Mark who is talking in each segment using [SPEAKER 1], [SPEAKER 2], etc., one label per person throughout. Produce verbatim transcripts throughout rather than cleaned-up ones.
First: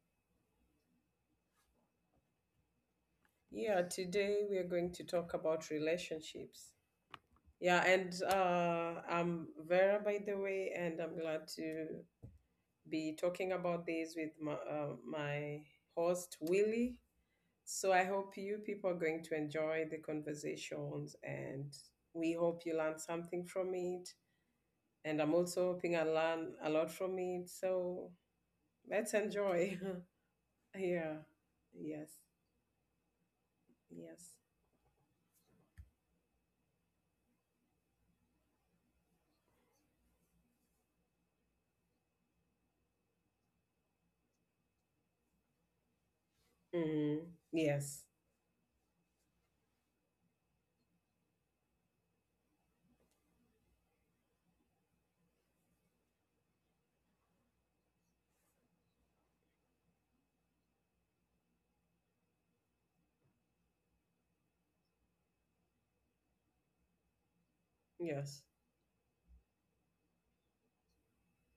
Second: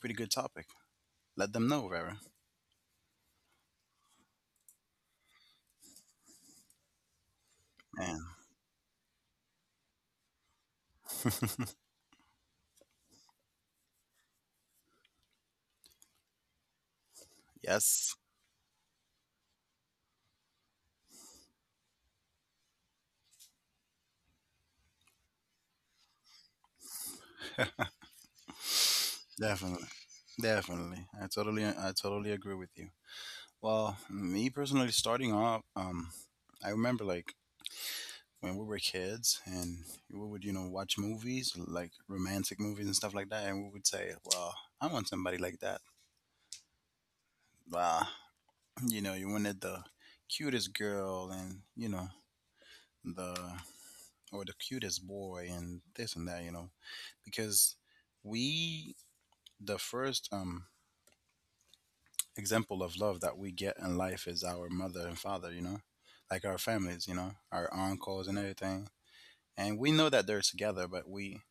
[SPEAKER 1] pretty good topic. Let them know, Vera.
[SPEAKER 2] Yeah, today we are going to talk about relationships. Yeah, and
[SPEAKER 1] And
[SPEAKER 2] uh, I'm Vera, by the way, and I'm glad to be talking about this with my, uh, my host, Willie. So I
[SPEAKER 1] yes.
[SPEAKER 2] hope you people are going to enjoy the conversations, and we hope you learn something from it. And I'm also hoping I learn a lot from it. So let's enjoy.
[SPEAKER 1] Definitely. Definitely.
[SPEAKER 2] Yeah.
[SPEAKER 1] I totally I
[SPEAKER 2] Yes.
[SPEAKER 1] totally agree with you. Well,
[SPEAKER 2] Yes.
[SPEAKER 1] me personally, starting off, um, I remember, like, when we were kids and we would, you know, watch movies, like romantic movies and stuff like that, and we would say, "Well, I want somebody like that."
[SPEAKER 2] Mm. Yes.
[SPEAKER 1] Bah, you know, you wanted the cutest girl, and, you know, the or the cutest boy and this and that, you know, because we the first um example of love that we get in life is our mother and father, you know, like our families, you know, our uncles
[SPEAKER 2] Yes.
[SPEAKER 1] and everything. And we know that they're together, but we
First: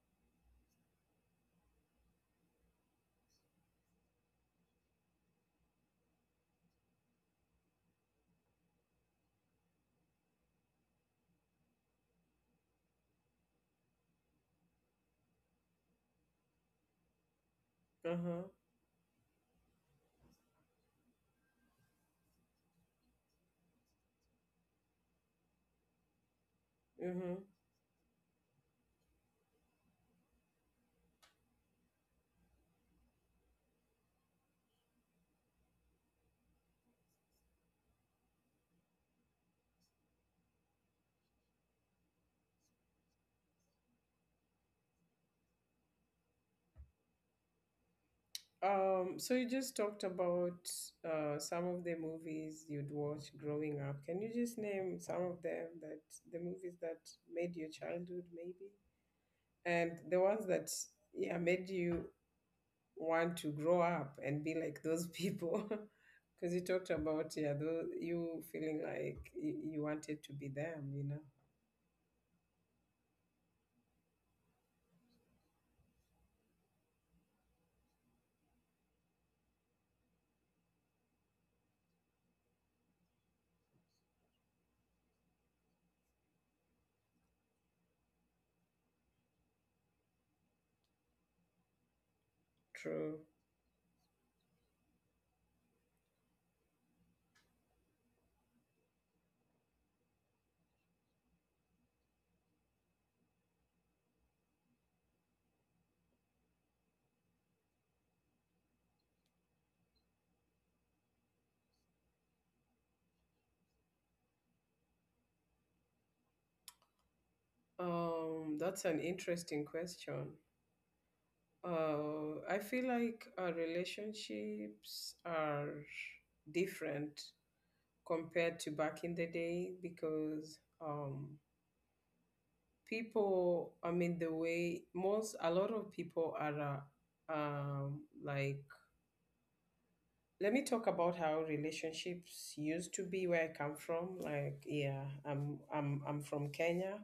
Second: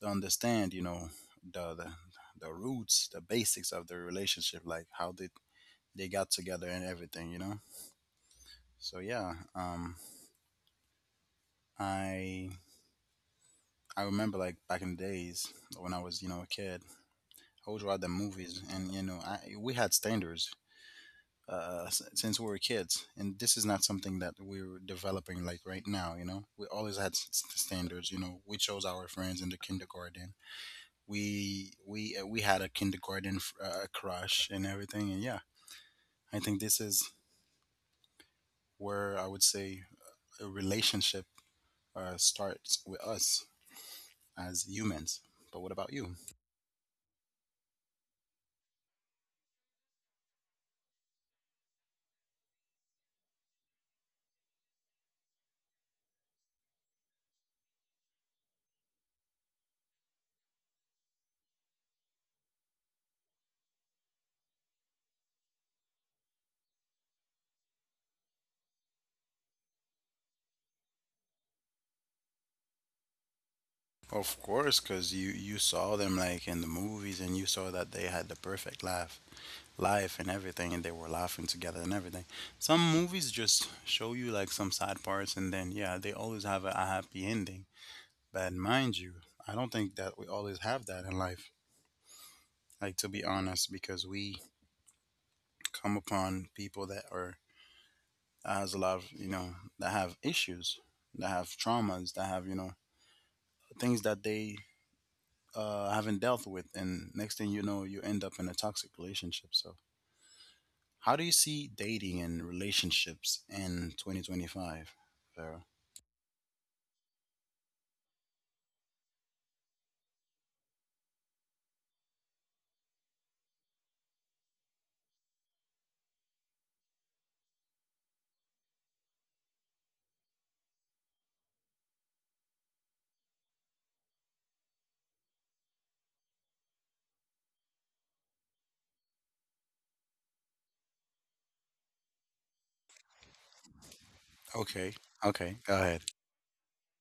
[SPEAKER 1] don't understand, you know, the the, the roots, the basics of the relationship, like how they they got together and everything, you know. So yeah, um, I I remember, like, back in the days when I was, you know, a kid, I would watch the
[SPEAKER 2] Uh-huh.
[SPEAKER 1] movies, and, you know, I we had standards uh, since we were kids, and this is not something that we are developing, like, right now. You know, we always had s-
[SPEAKER 2] Mm-hmm.
[SPEAKER 1] s- standards. You know, we chose our friends in the kindergarten. We we uh, we had a kindergarten f- uh, crush and everything, and yeah, I think this is where I would say a relationship uh, starts with us as humans. But what about you?
[SPEAKER 2] Um, so you just talked about uh some of the movies you'd watch growing up. Can you just name some of them, that the movies that made your childhood maybe? And the ones that yeah made you want to grow up and be like those people. Because you talked about, yeah, those, you feeling like you, you wanted to be them, you know.
[SPEAKER 1] Of course, because you you saw them like in the movies, and you saw that they had the perfect laugh. Life and everything, and they were laughing together and everything. Some movies just show you like some sad parts, and then yeah, they always have a, a happy ending. But mind you, I don't think that we always have that in life. Like, to
[SPEAKER 2] True.
[SPEAKER 1] be honest, because we come upon people that are that has a lot of, you know, that have issues, that have traumas, that have, you know, things that they uh, haven't dealt with, and next thing you know, you end up in a toxic relationship. So how do you see dating and relationships in twenty twenty-five, Vera?
[SPEAKER 2] Um, that's an interesting question. Uh, I feel like our relationships are different compared to back in the day because um, people, I mean, the way most, a lot of people are uh, um, like, let me talk about how relationships used to be where I come from. Like,
[SPEAKER 1] Okay,
[SPEAKER 2] yeah, I'm,
[SPEAKER 1] okay, go
[SPEAKER 2] I'm,
[SPEAKER 1] ahead.
[SPEAKER 2] I'm from Kenya.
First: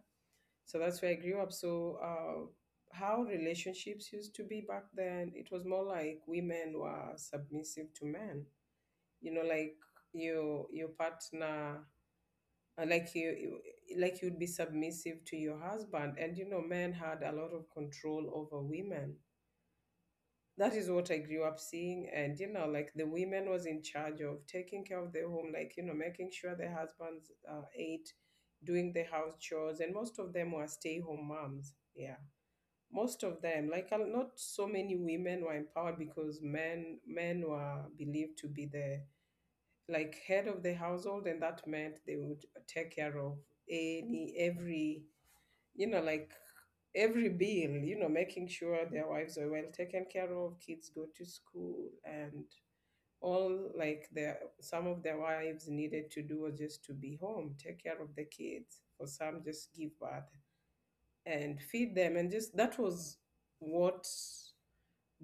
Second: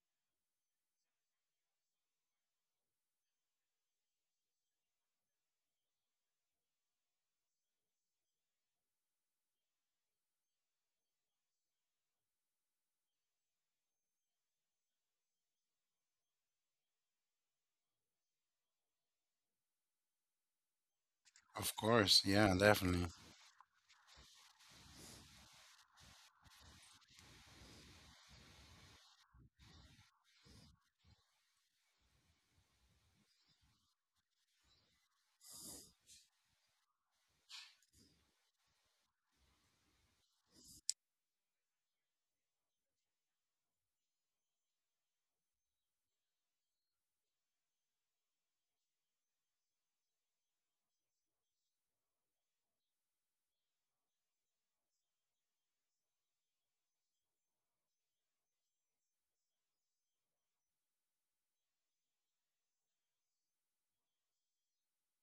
[SPEAKER 2] So that's where I grew up. So uh, how relationships used to be back then, it was more like women were submissive to men. You know, like your your partner, uh, like you, you- like you'd be submissive to your husband, and you know, men had a lot of control over women. That is what I grew up
[SPEAKER 1] Of
[SPEAKER 2] seeing,
[SPEAKER 1] course,
[SPEAKER 2] and you
[SPEAKER 1] yeah,
[SPEAKER 2] know, like the
[SPEAKER 1] definitely.
[SPEAKER 2] women was in charge of taking care of their home, like you know, making sure their husbands uh, ate, doing the house chores, and most of them were stay home moms. Yeah, most of them like uh, not so many women were empowered because men men were believed to be the like head of the household, and that meant they would take care of any every, you know, like every bill, you know, making sure their wives are well taken care of, kids go to school, and all like their some of their wives needed to do was just to be home, take care of the kids, for some just give birth and feed them, and just that was what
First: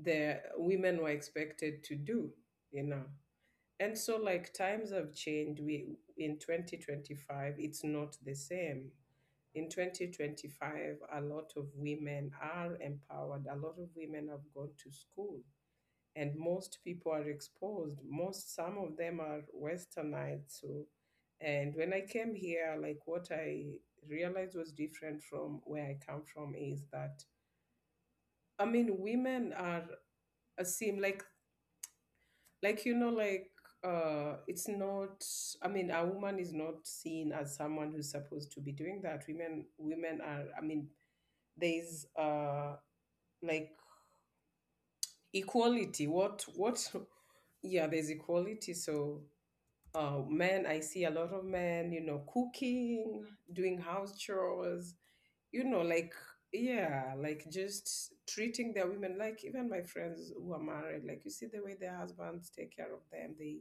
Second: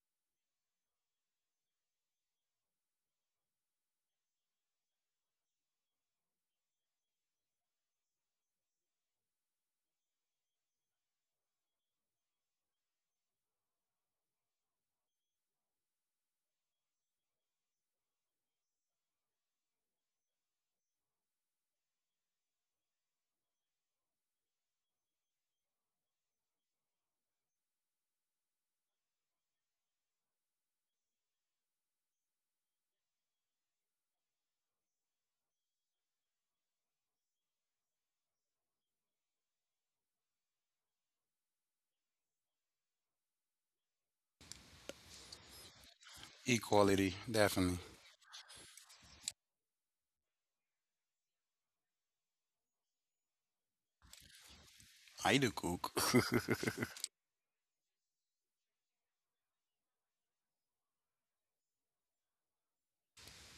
[SPEAKER 2] the women were expected to do, you know. And so like times have changed. We in twenty twenty-five, it's not the same. In twenty twenty-five, a lot of women are empowered, a lot of women have gone to school, and most people are exposed, most some of them are westernized. So and when I came here, like what I realized was different from where I come from is that I mean women are uh, seem like like you know like, uh it's not, I mean, a woman is not seen as someone who's supposed to be doing that. Women women are, I mean, there's uh like equality. What what?
[SPEAKER 1] Equality, definitely.
[SPEAKER 2] Yeah, there's equality. So uh men, I see a lot of men, you know, cooking, doing house chores,
[SPEAKER 1] I do
[SPEAKER 2] you know,
[SPEAKER 1] cook.
[SPEAKER 2] like, yeah, like just treating their women like, even my friends who are married, like you see the way their husbands take care of them, they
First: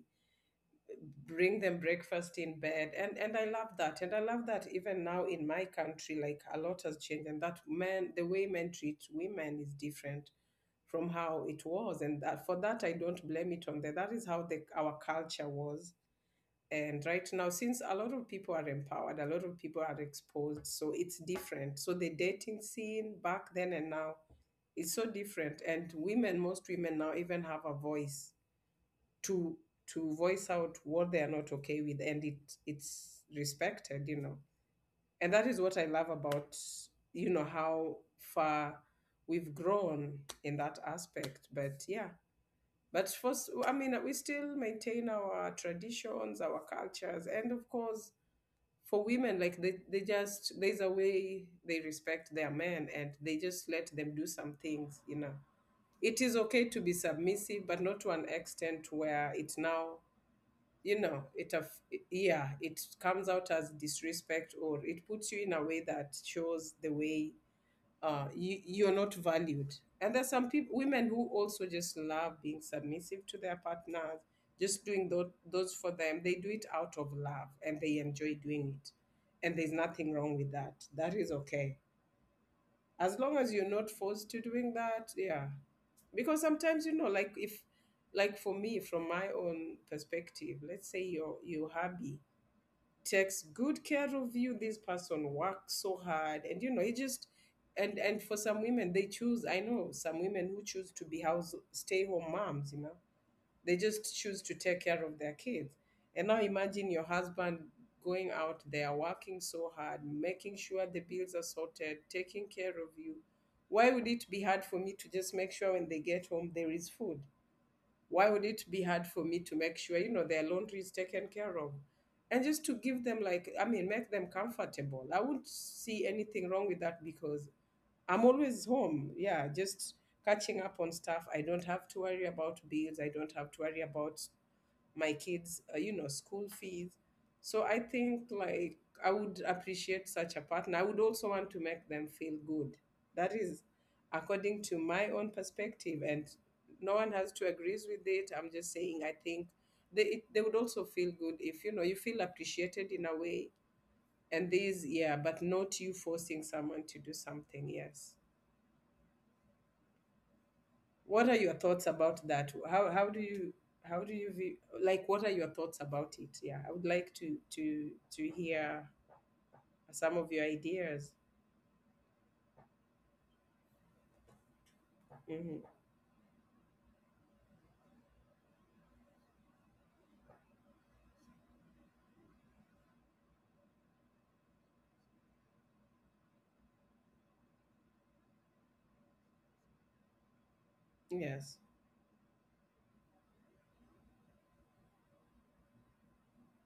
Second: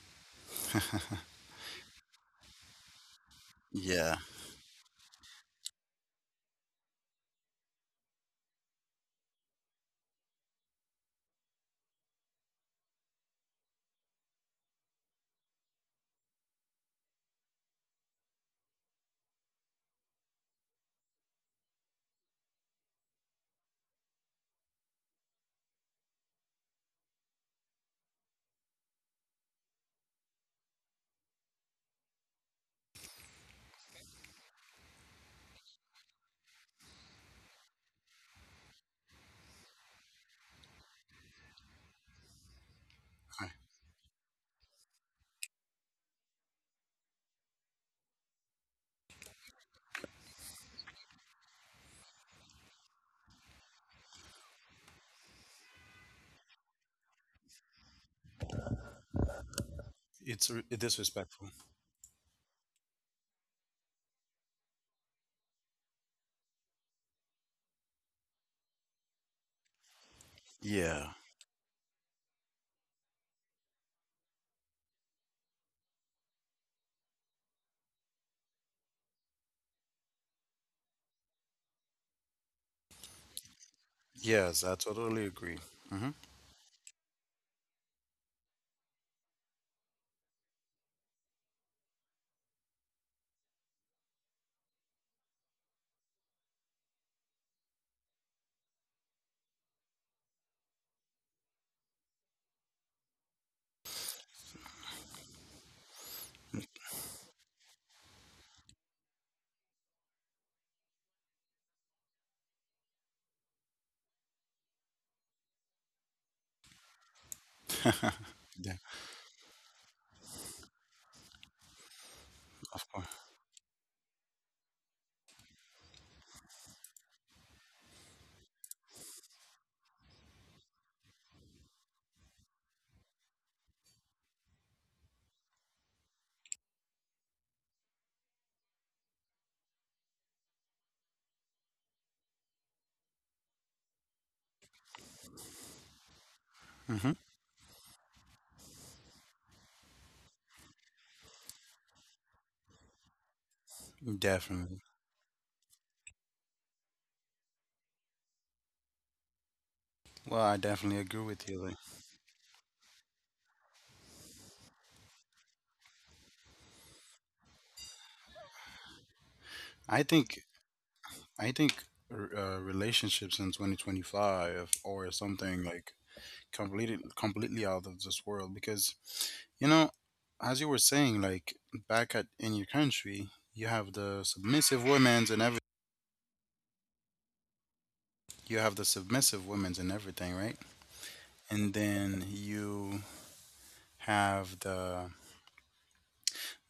[SPEAKER 2] bring them breakfast in bed, and and I love that, and
[SPEAKER 1] Yeah,
[SPEAKER 2] I love that even now in my country. Like a lot has changed, and that men, the way men treat women is different from how it was, and that for that I don't blame it on them. That is how the, our culture was. And right now, since a lot of people are empowered, a lot of people are exposed, so it's different. So the dating scene back then and now is so different, and women, most women now, even have a voice to to voice out what they are not okay with, and it it's respected, you know. And that is what I love about, you know, how far we've grown in that aspect. But yeah, but first,
[SPEAKER 1] I-
[SPEAKER 2] I mean, we still maintain our traditions, our cultures, and of course, for women like, they, they just there's a way they respect their men and they just let them do some things, you know. It is okay to be submissive, but not to an extent where it now,
[SPEAKER 1] it's r-
[SPEAKER 2] you know,
[SPEAKER 1] disrespectful.
[SPEAKER 2] it of, yeah, it comes out as disrespect, or it puts you in a way that shows the way uh you, you're not valued. And there's some people,
[SPEAKER 1] Yeah,
[SPEAKER 2] women, who also just love being submissive to their partners, just doing those, those for them. They do it out of love, and they enjoy doing it, and there's nothing wrong with that. That is okay, as long as you're not forced to
[SPEAKER 1] yes,
[SPEAKER 2] doing
[SPEAKER 1] I
[SPEAKER 2] that.
[SPEAKER 1] totally
[SPEAKER 2] Yeah,
[SPEAKER 1] agree. Mm-hmm.
[SPEAKER 2] because sometimes you know, like if, like for me, from my own perspective, let's say your your hubby takes good care of you, this person works so hard, and you know he just, and and for some women they choose, I know some women who choose to be house stay home moms, you know, they just choose to take care of their kids. And now imagine your husband going out there working so hard, making sure the bills are sorted, taking care of you. Why would it be hard for me to just make sure when they get home there is food? Why would it
[SPEAKER 1] Yeah,
[SPEAKER 2] be hard for me to make sure you know their laundry is taken care of, and just to
[SPEAKER 1] of course.
[SPEAKER 2] give them, like I mean, make them comfortable? I wouldn't see anything wrong with that, because I'm always home, yeah, just catching up on stuff. I don't have to worry about bills, I don't have to worry about my kids, uh, you know, school fees. So I think like I would appreciate such a partner. I would also want to make them feel good. That is according to my own perspective, and no
[SPEAKER 1] Mm-hmm.
[SPEAKER 2] one has to agrees with it. I'm just saying I think they it, they would also feel good if you know you feel appreciated in a way. And
[SPEAKER 1] Definitely.
[SPEAKER 2] this, yeah, but not you forcing someone to do something. Yes.
[SPEAKER 1] Well, I definitely agree
[SPEAKER 2] What are
[SPEAKER 1] with
[SPEAKER 2] your
[SPEAKER 1] you. Like,
[SPEAKER 2] thoughts about that? How how do you, how do you view, like what are your thoughts about it? Yeah, I would like to to to hear
[SPEAKER 1] I
[SPEAKER 2] some of
[SPEAKER 1] think,
[SPEAKER 2] your ideas.
[SPEAKER 1] I think r- uh, relationships in twenty twenty-five or something
[SPEAKER 2] Hmm.
[SPEAKER 1] like completely completely out of this world, because, you know, as you were saying, like, back at in your country you have the submissive women's and every you have the submissive women's and everything, right?
[SPEAKER 2] Yes.
[SPEAKER 1] And then you have the,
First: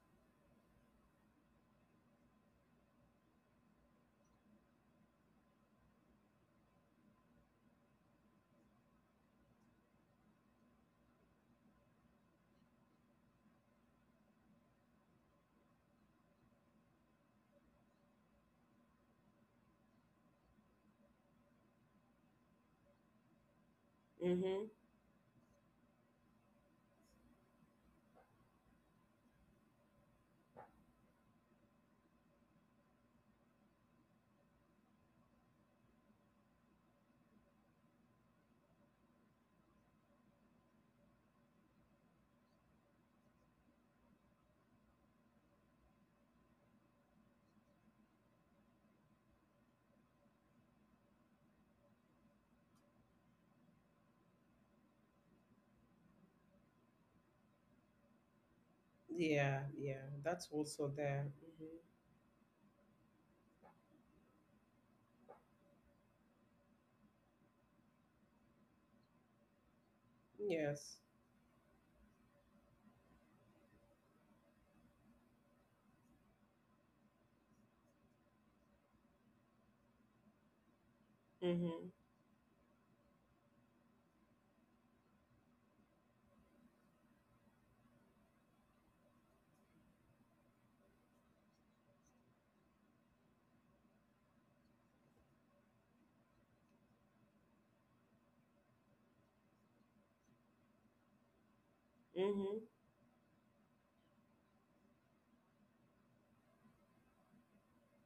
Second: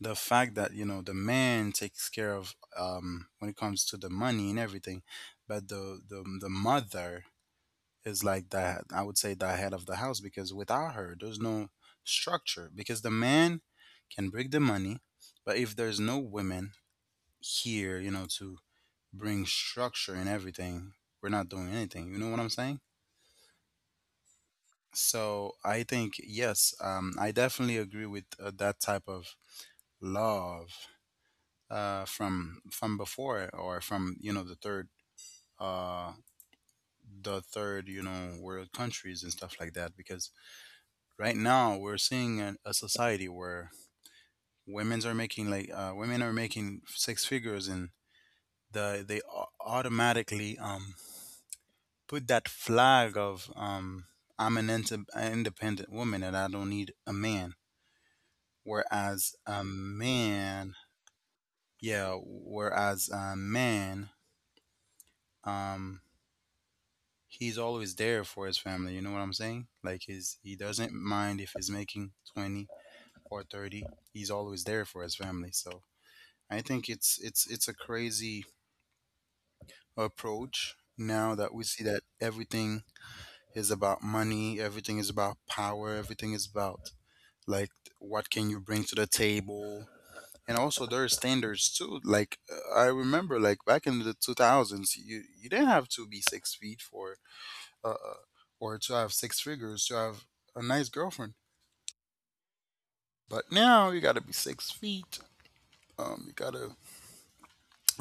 [SPEAKER 1] the fact that, you know, the man takes care of um when it comes to the money and everything, but the the, the mother is like the, I would say, the head of the house, because without her, there's no structure. Because the man can bring the money, but if there's no women here, you know, to bring structure and everything, we're not doing anything. You know what I'm saying?
[SPEAKER 2] Hmm.
[SPEAKER 1] So I think yes, um, I definitely agree with uh, that type of love uh, from from before, or from, you know, the third uh, the third, you know, world countries and stuff like that, because right now we're seeing a, a society where women's are making like uh, women are making six figures, and the they au- automatically um put that flag of um I'm an inte- an independent woman and I don't need a man, whereas
[SPEAKER 2] Yeah,
[SPEAKER 1] a
[SPEAKER 2] yeah. That's
[SPEAKER 1] man
[SPEAKER 2] also there. Hmm.
[SPEAKER 1] yeah whereas a man um he's always there for his family, you know what I'm saying, like his he doesn't
[SPEAKER 2] Yes.
[SPEAKER 1] mind if he's making twenty or thirty, he's always there for his family. So I think it's it's it's a crazy approach now, that we see
[SPEAKER 2] Hmm.
[SPEAKER 1] that everything is about money, everything is about power, everything is about, like, what can you bring to the table. And also there are standards too. Like uh, I remember, like, back in the two thousands you you didn't have to be six feet for uh uh, or to have six figures to have a nice girlfriend.
[SPEAKER 2] Hmm.
[SPEAKER 1] But now you got to be six feet. Um you got to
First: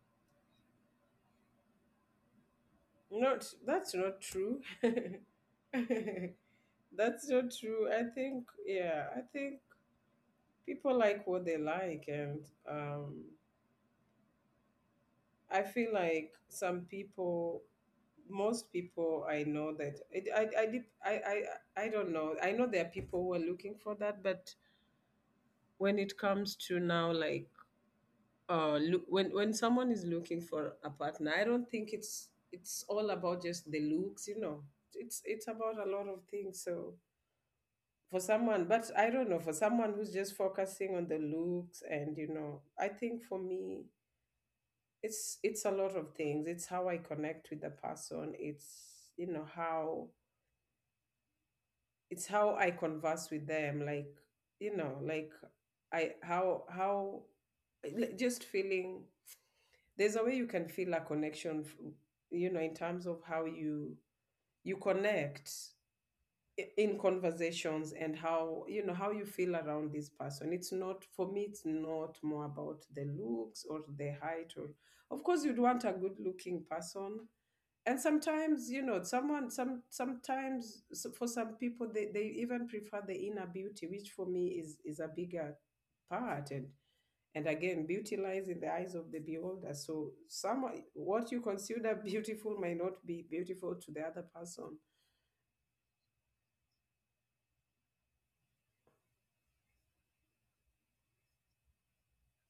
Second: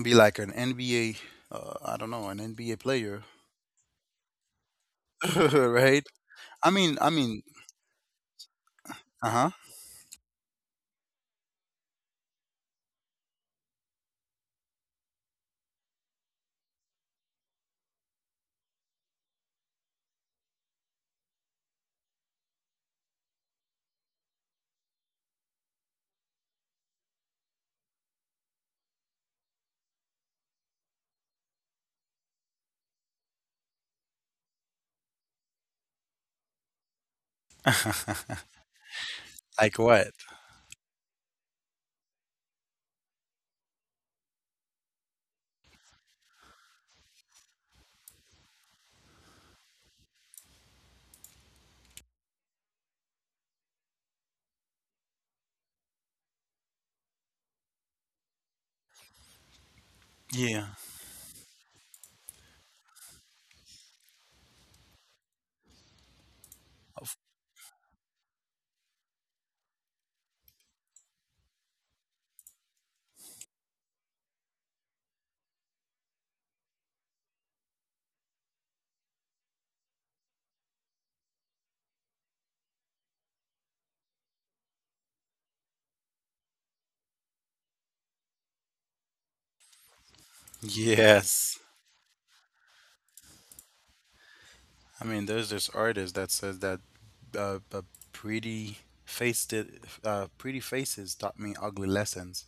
[SPEAKER 1] be like an N B A uh, I don't know, an N B A player.
[SPEAKER 2] Not, that's not true.
[SPEAKER 1] Right? I mean, I
[SPEAKER 2] That's
[SPEAKER 1] mean,
[SPEAKER 2] not true. I think, yeah, I
[SPEAKER 1] uh huh.
[SPEAKER 2] think people like what they like, and um, I feel like some people, most people I know that it, I, I, did, I, I, I don't know. I know there are people who are looking for that, but when it comes to now, like, uh, look, when, when someone is looking for a partner, I don't think it's, it's all about just the looks, you know, it's, it's about a lot of things. So for someone, but I don't know, for
[SPEAKER 1] Like
[SPEAKER 2] someone
[SPEAKER 1] what?
[SPEAKER 2] who's just focusing on the looks, and you know, I think for me, it's it's a lot of things. It's how I connect with the person. It's, you know, how it's how I converse with them, like you know, like I how how like, just feeling, there's a way you
[SPEAKER 1] Yeah.
[SPEAKER 2] can feel a connection f- you know, in terms of how you you connect i- in
[SPEAKER 1] Of-
[SPEAKER 2] conversations, and how you know how you feel around this person. It's not for me, it's not more about the looks or the height or, of course you'd want a good looking person. And sometimes you know someone some sometimes, so for some people they, they even prefer the inner beauty, which for me is is a bigger part. and and again, beauty lies in the eyes of the beholder. So some, what you
[SPEAKER 1] Yes.
[SPEAKER 2] consider beautiful may not be beautiful to the other person.
[SPEAKER 1] I mean, there's this artist that says that uh, uh pretty faced it, uh, pretty faces taught me ugly lessons.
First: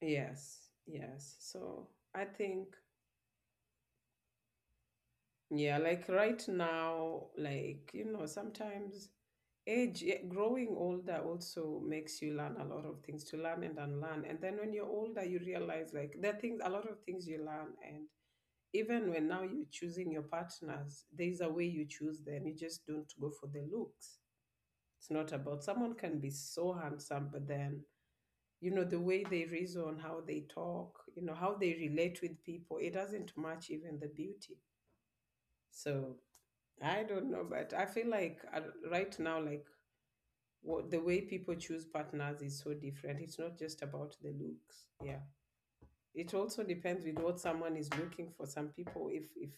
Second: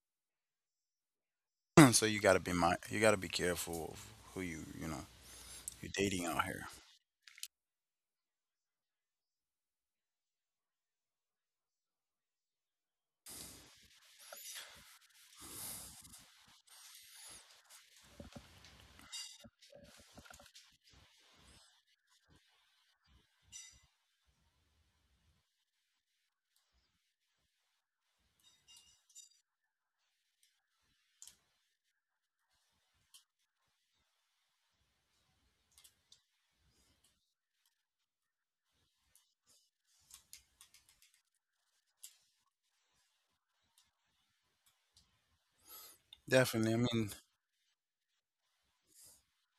[SPEAKER 2] Yes, yes. So
[SPEAKER 1] So you
[SPEAKER 2] I
[SPEAKER 1] gotta be
[SPEAKER 2] think,
[SPEAKER 1] my, you gotta be careful of who you, you know,
[SPEAKER 2] yeah,
[SPEAKER 1] you're
[SPEAKER 2] like
[SPEAKER 1] dating
[SPEAKER 2] right
[SPEAKER 1] out here.
[SPEAKER 2] now, like, you know, sometimes age, eh, growing older also makes you learn a lot of things to learn and unlearn. And then when you're older, you realize like there are things, a lot of things you learn. And even when now you're choosing your partners, there is a way you choose them. You just don't go for the looks. It's not about someone can be so handsome, but then you know the way they reason, how they talk, you know how they relate with people, it doesn't match even the beauty. So I don't know, but I feel like uh, right now, like what the way people choose partners is so different. It's not just about the looks. Yeah, it also
[SPEAKER 1] Definitely. I
[SPEAKER 2] depends
[SPEAKER 1] mean,
[SPEAKER 2] with what someone is looking for. Some people, if if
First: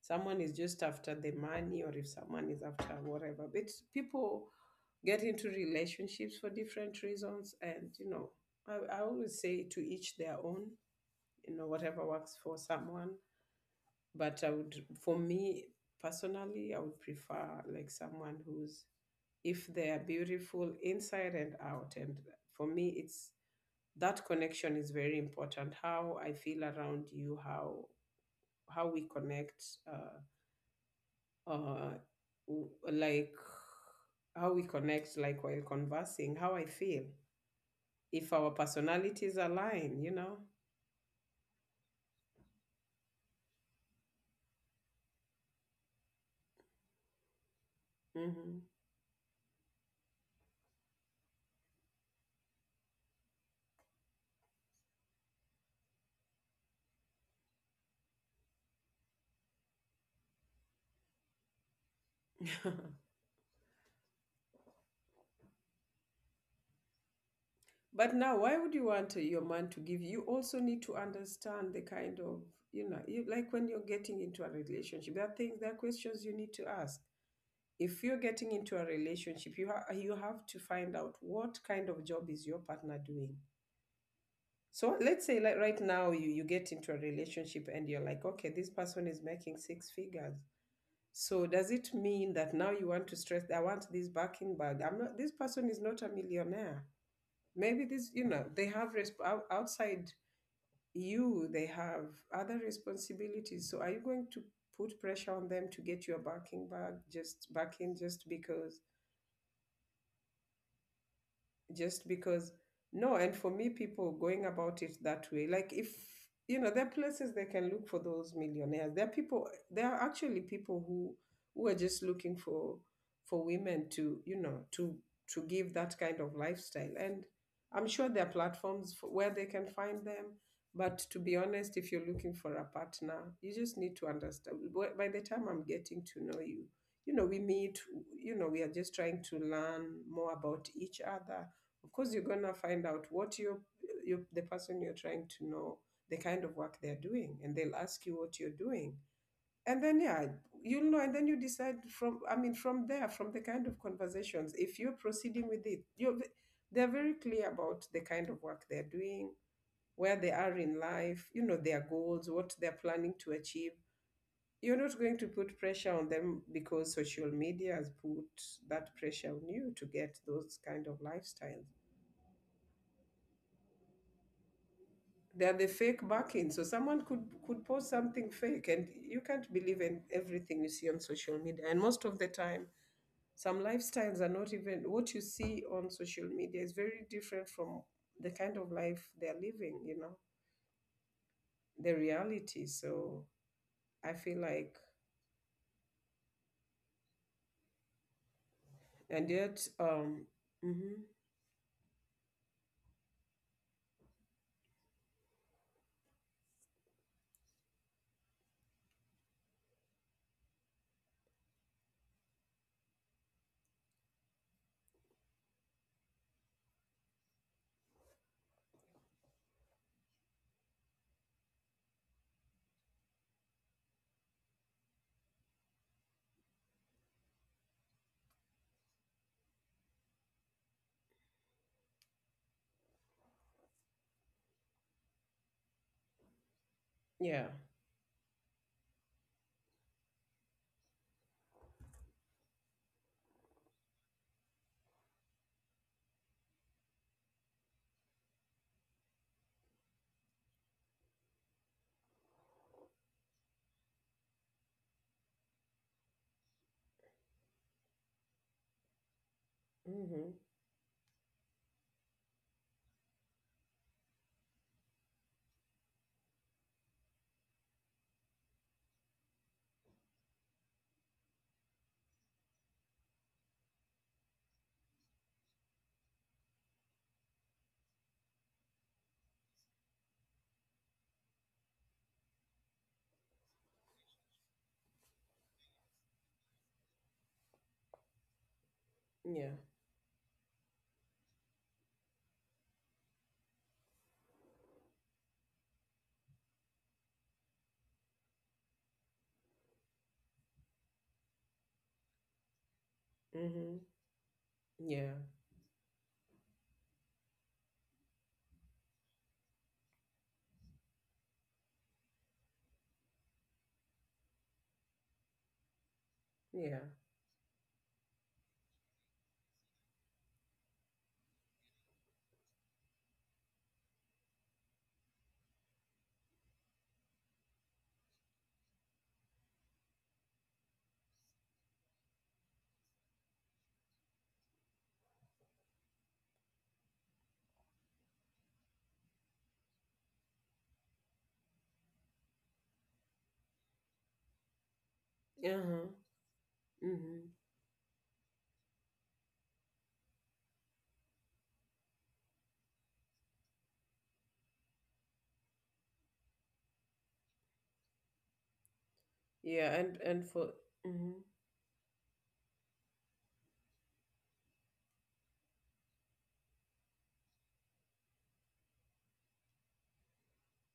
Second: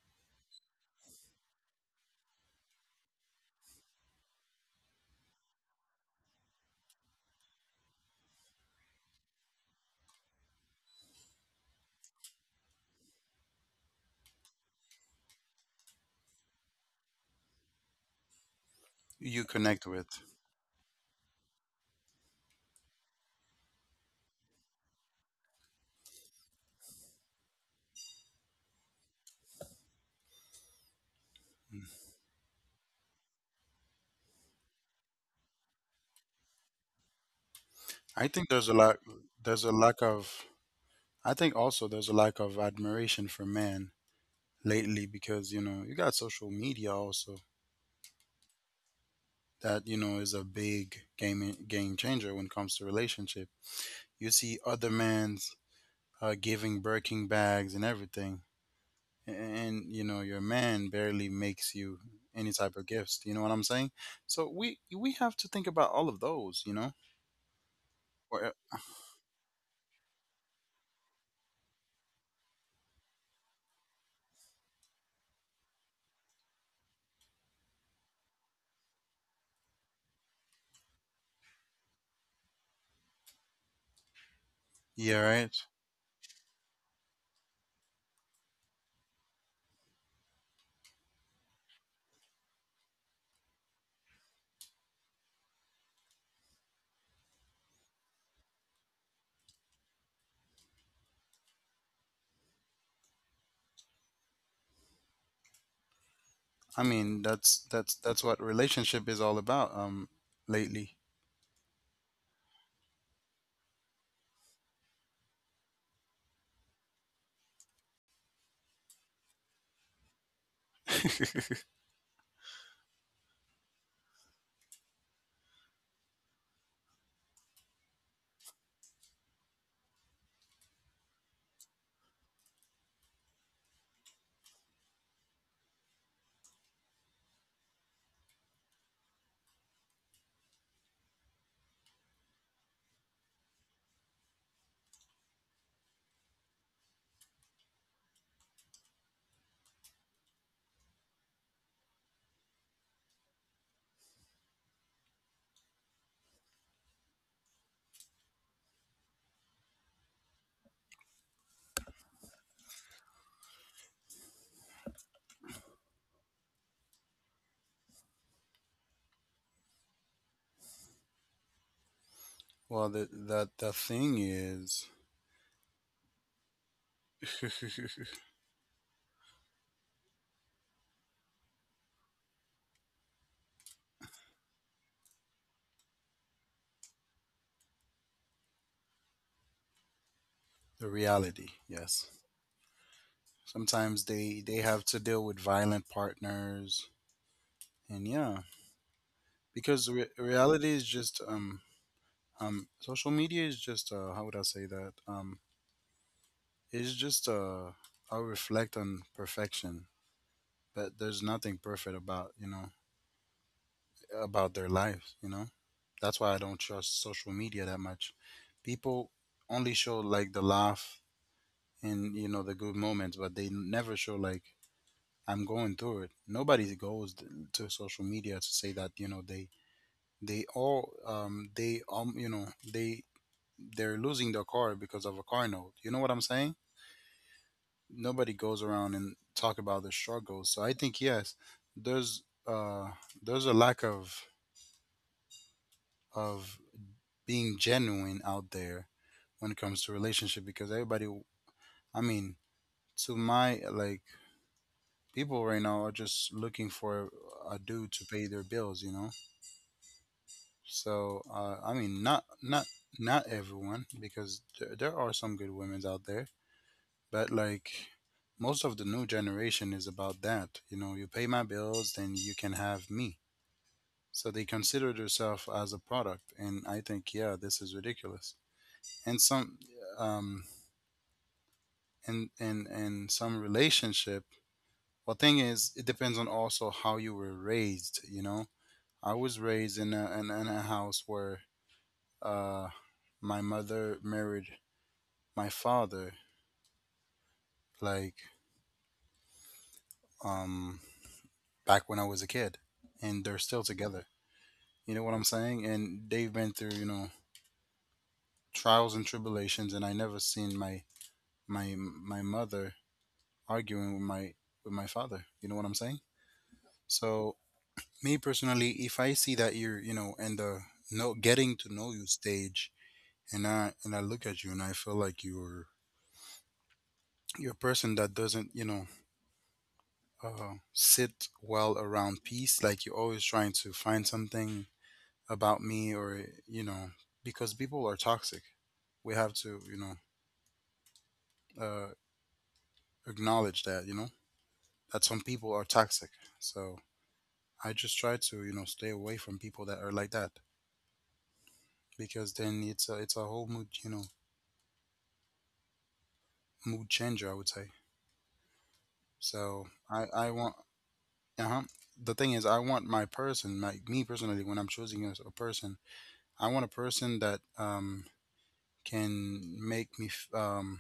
[SPEAKER 2] someone is just after the money, or if someone is after whatever, but people get into relationships for different reasons, and you know, I, I always say to each their own. You know, whatever works for someone. But I would, for me personally, I would prefer like someone who's
[SPEAKER 1] you
[SPEAKER 2] if
[SPEAKER 1] connect
[SPEAKER 2] they are
[SPEAKER 1] with.
[SPEAKER 2] beautiful inside and out. And for me, it's that connection is very important. How I feel around you, how how we connect uh uh w- like how we connect, like while conversing, how I feel if
[SPEAKER 1] I
[SPEAKER 2] our
[SPEAKER 1] think there's a lot.
[SPEAKER 2] personalities
[SPEAKER 1] There's a
[SPEAKER 2] align.
[SPEAKER 1] lack
[SPEAKER 2] you know
[SPEAKER 1] of. I think also there's a lack of admiration for men lately, because, you know, you got social media also
[SPEAKER 2] hmm
[SPEAKER 1] that, you know, is a big game game changer when it comes to relationship. You see other men's uh, giving Birkin bags and everything, and, you know, your man barely makes you any type of gifts. You know what I'm saying? So we we have to think about all of those. You know,
[SPEAKER 2] but now,
[SPEAKER 1] or,
[SPEAKER 2] why would
[SPEAKER 1] uh,
[SPEAKER 2] you want your man to give You also need to understand the kind of, you know, you, like when you're getting into a relationship there are things, there are questions you need to ask. If you're getting into a relationship you ha- you have to find out what kind of job is your partner doing. So
[SPEAKER 1] yeah,
[SPEAKER 2] let's say like
[SPEAKER 1] right.
[SPEAKER 2] right now you you get into a relationship and you're like, okay, this person is making six figures. So does it mean that now you want to stress, I want this backing bag? I'm not, this person is not a millionaire. Maybe this, you know, they have resp- ou- outside, you, they have other responsibilities. So are you going to put pressure on them to get you a backing
[SPEAKER 1] I
[SPEAKER 2] bag,
[SPEAKER 1] mean
[SPEAKER 2] just
[SPEAKER 1] that's
[SPEAKER 2] backing
[SPEAKER 1] that's that's
[SPEAKER 2] just
[SPEAKER 1] what
[SPEAKER 2] because,
[SPEAKER 1] relationship is all about. Um, lately.
[SPEAKER 2] just because? No, and for me, people going about it that way, like, if you know there are places they can look for those millionaires, there are people, there are actually people who who are just looking for for women to, you know, to to give that kind of lifestyle. And I'm sure there are platforms for, where they can find them. But to be honest, if you're looking for a partner, you just need to understand, by by the time I'm getting to know you, you know, we meet, you know, we are just trying to learn more about each other. Of course you're gonna find out what you're, you, the person you're trying to know, the kind of work they're doing, and they'll ask you what you're doing. And then yeah, you'll know, and then you decide from, I mean, from there, from the kind of conversations, if you're proceeding with it, you, they're very clear about the kind of work they're doing, where they are in life, you know, their goals, what they're planning to achieve. You're not going to put pressure on them because social media has put that pressure on you to get those kind of lifestyles.
[SPEAKER 1] Well, the the the thing is
[SPEAKER 2] They're the fake backing. So someone could
[SPEAKER 1] the
[SPEAKER 2] could post something fake, and you can't believe in everything you see on social media. And most of the time, some lifestyles are not even, what you see on social media is very different from the kind of life they're living. You know,
[SPEAKER 1] reality.
[SPEAKER 2] the
[SPEAKER 1] Yes.
[SPEAKER 2] reality. So
[SPEAKER 1] Sometimes
[SPEAKER 2] I
[SPEAKER 1] they
[SPEAKER 2] feel
[SPEAKER 1] they
[SPEAKER 2] like,
[SPEAKER 1] have to deal with violent partners and yeah,
[SPEAKER 2] and yet,
[SPEAKER 1] because re-
[SPEAKER 2] um,
[SPEAKER 1] reality is
[SPEAKER 2] mm-hmm,
[SPEAKER 1] just um um social media is just uh how would I say that um it's just uh I'll reflect on perfection, but there's nothing perfect about, you know, about their lives, you know. That's why I don't trust social media that much. People only show like the laugh and, you know, the good moments, but they never show like I'm going through it. Nobody goes th- to social media to say that, you know, they they all um they um you know they they're losing their car because of a car note. You know what I'm saying?
[SPEAKER 2] yeah,
[SPEAKER 1] Nobody goes around and talk about the struggles. So I think yes, there's uh there's a lack of of being genuine out there when it comes to relationship, because everybody, I mean, to my like, people right now are just looking for a dude to pay their bills, you know.
[SPEAKER 2] mm-hmm,
[SPEAKER 1] So uh, I mean, not not not everyone, because there, there are some good women out there, but like most of the new generation is about that. You know, you pay my bills, then you can have me. So they consider themselves as a product, and I think yeah, this is ridiculous. And some um and and and some relationship. Well, thing is, it depends on also how you were raised. You know, I was
[SPEAKER 2] yeah,
[SPEAKER 1] raised in a in, in a house where uh my mother married my father, like, um back when I was a kid, and they're still
[SPEAKER 2] mm-hmm,
[SPEAKER 1] together. You know what
[SPEAKER 2] yeah,
[SPEAKER 1] I'm saying? And they've been through, you know, trials and tribulations, and I never seen my my my mother arguing with my with my father. You know what I'm saying?
[SPEAKER 2] yeah,
[SPEAKER 1] So me personally, if I see that you're, you know, in the no getting to know you stage, and I and I look at you and I feel like you're you're a person that doesn't, you know, uh, sit well around peace. Like, you're always trying to find something about me or, you know, because people are toxic, we have to, you know, uh, acknowledge that, you know, that some people
[SPEAKER 2] uh
[SPEAKER 1] are
[SPEAKER 2] huh,
[SPEAKER 1] toxic. So
[SPEAKER 2] mm-hmm,
[SPEAKER 1] I just try to, you know, stay away from people that are like that, because then it's a it's a whole mood, you know, mood changer, I would say. So
[SPEAKER 2] yeah, and
[SPEAKER 1] i i
[SPEAKER 2] and for.
[SPEAKER 1] want
[SPEAKER 2] Mhm.
[SPEAKER 1] uh-huh, the thing is I want my person, like me personally, when I'm choosing a, a person, I want a person that um can make me f- um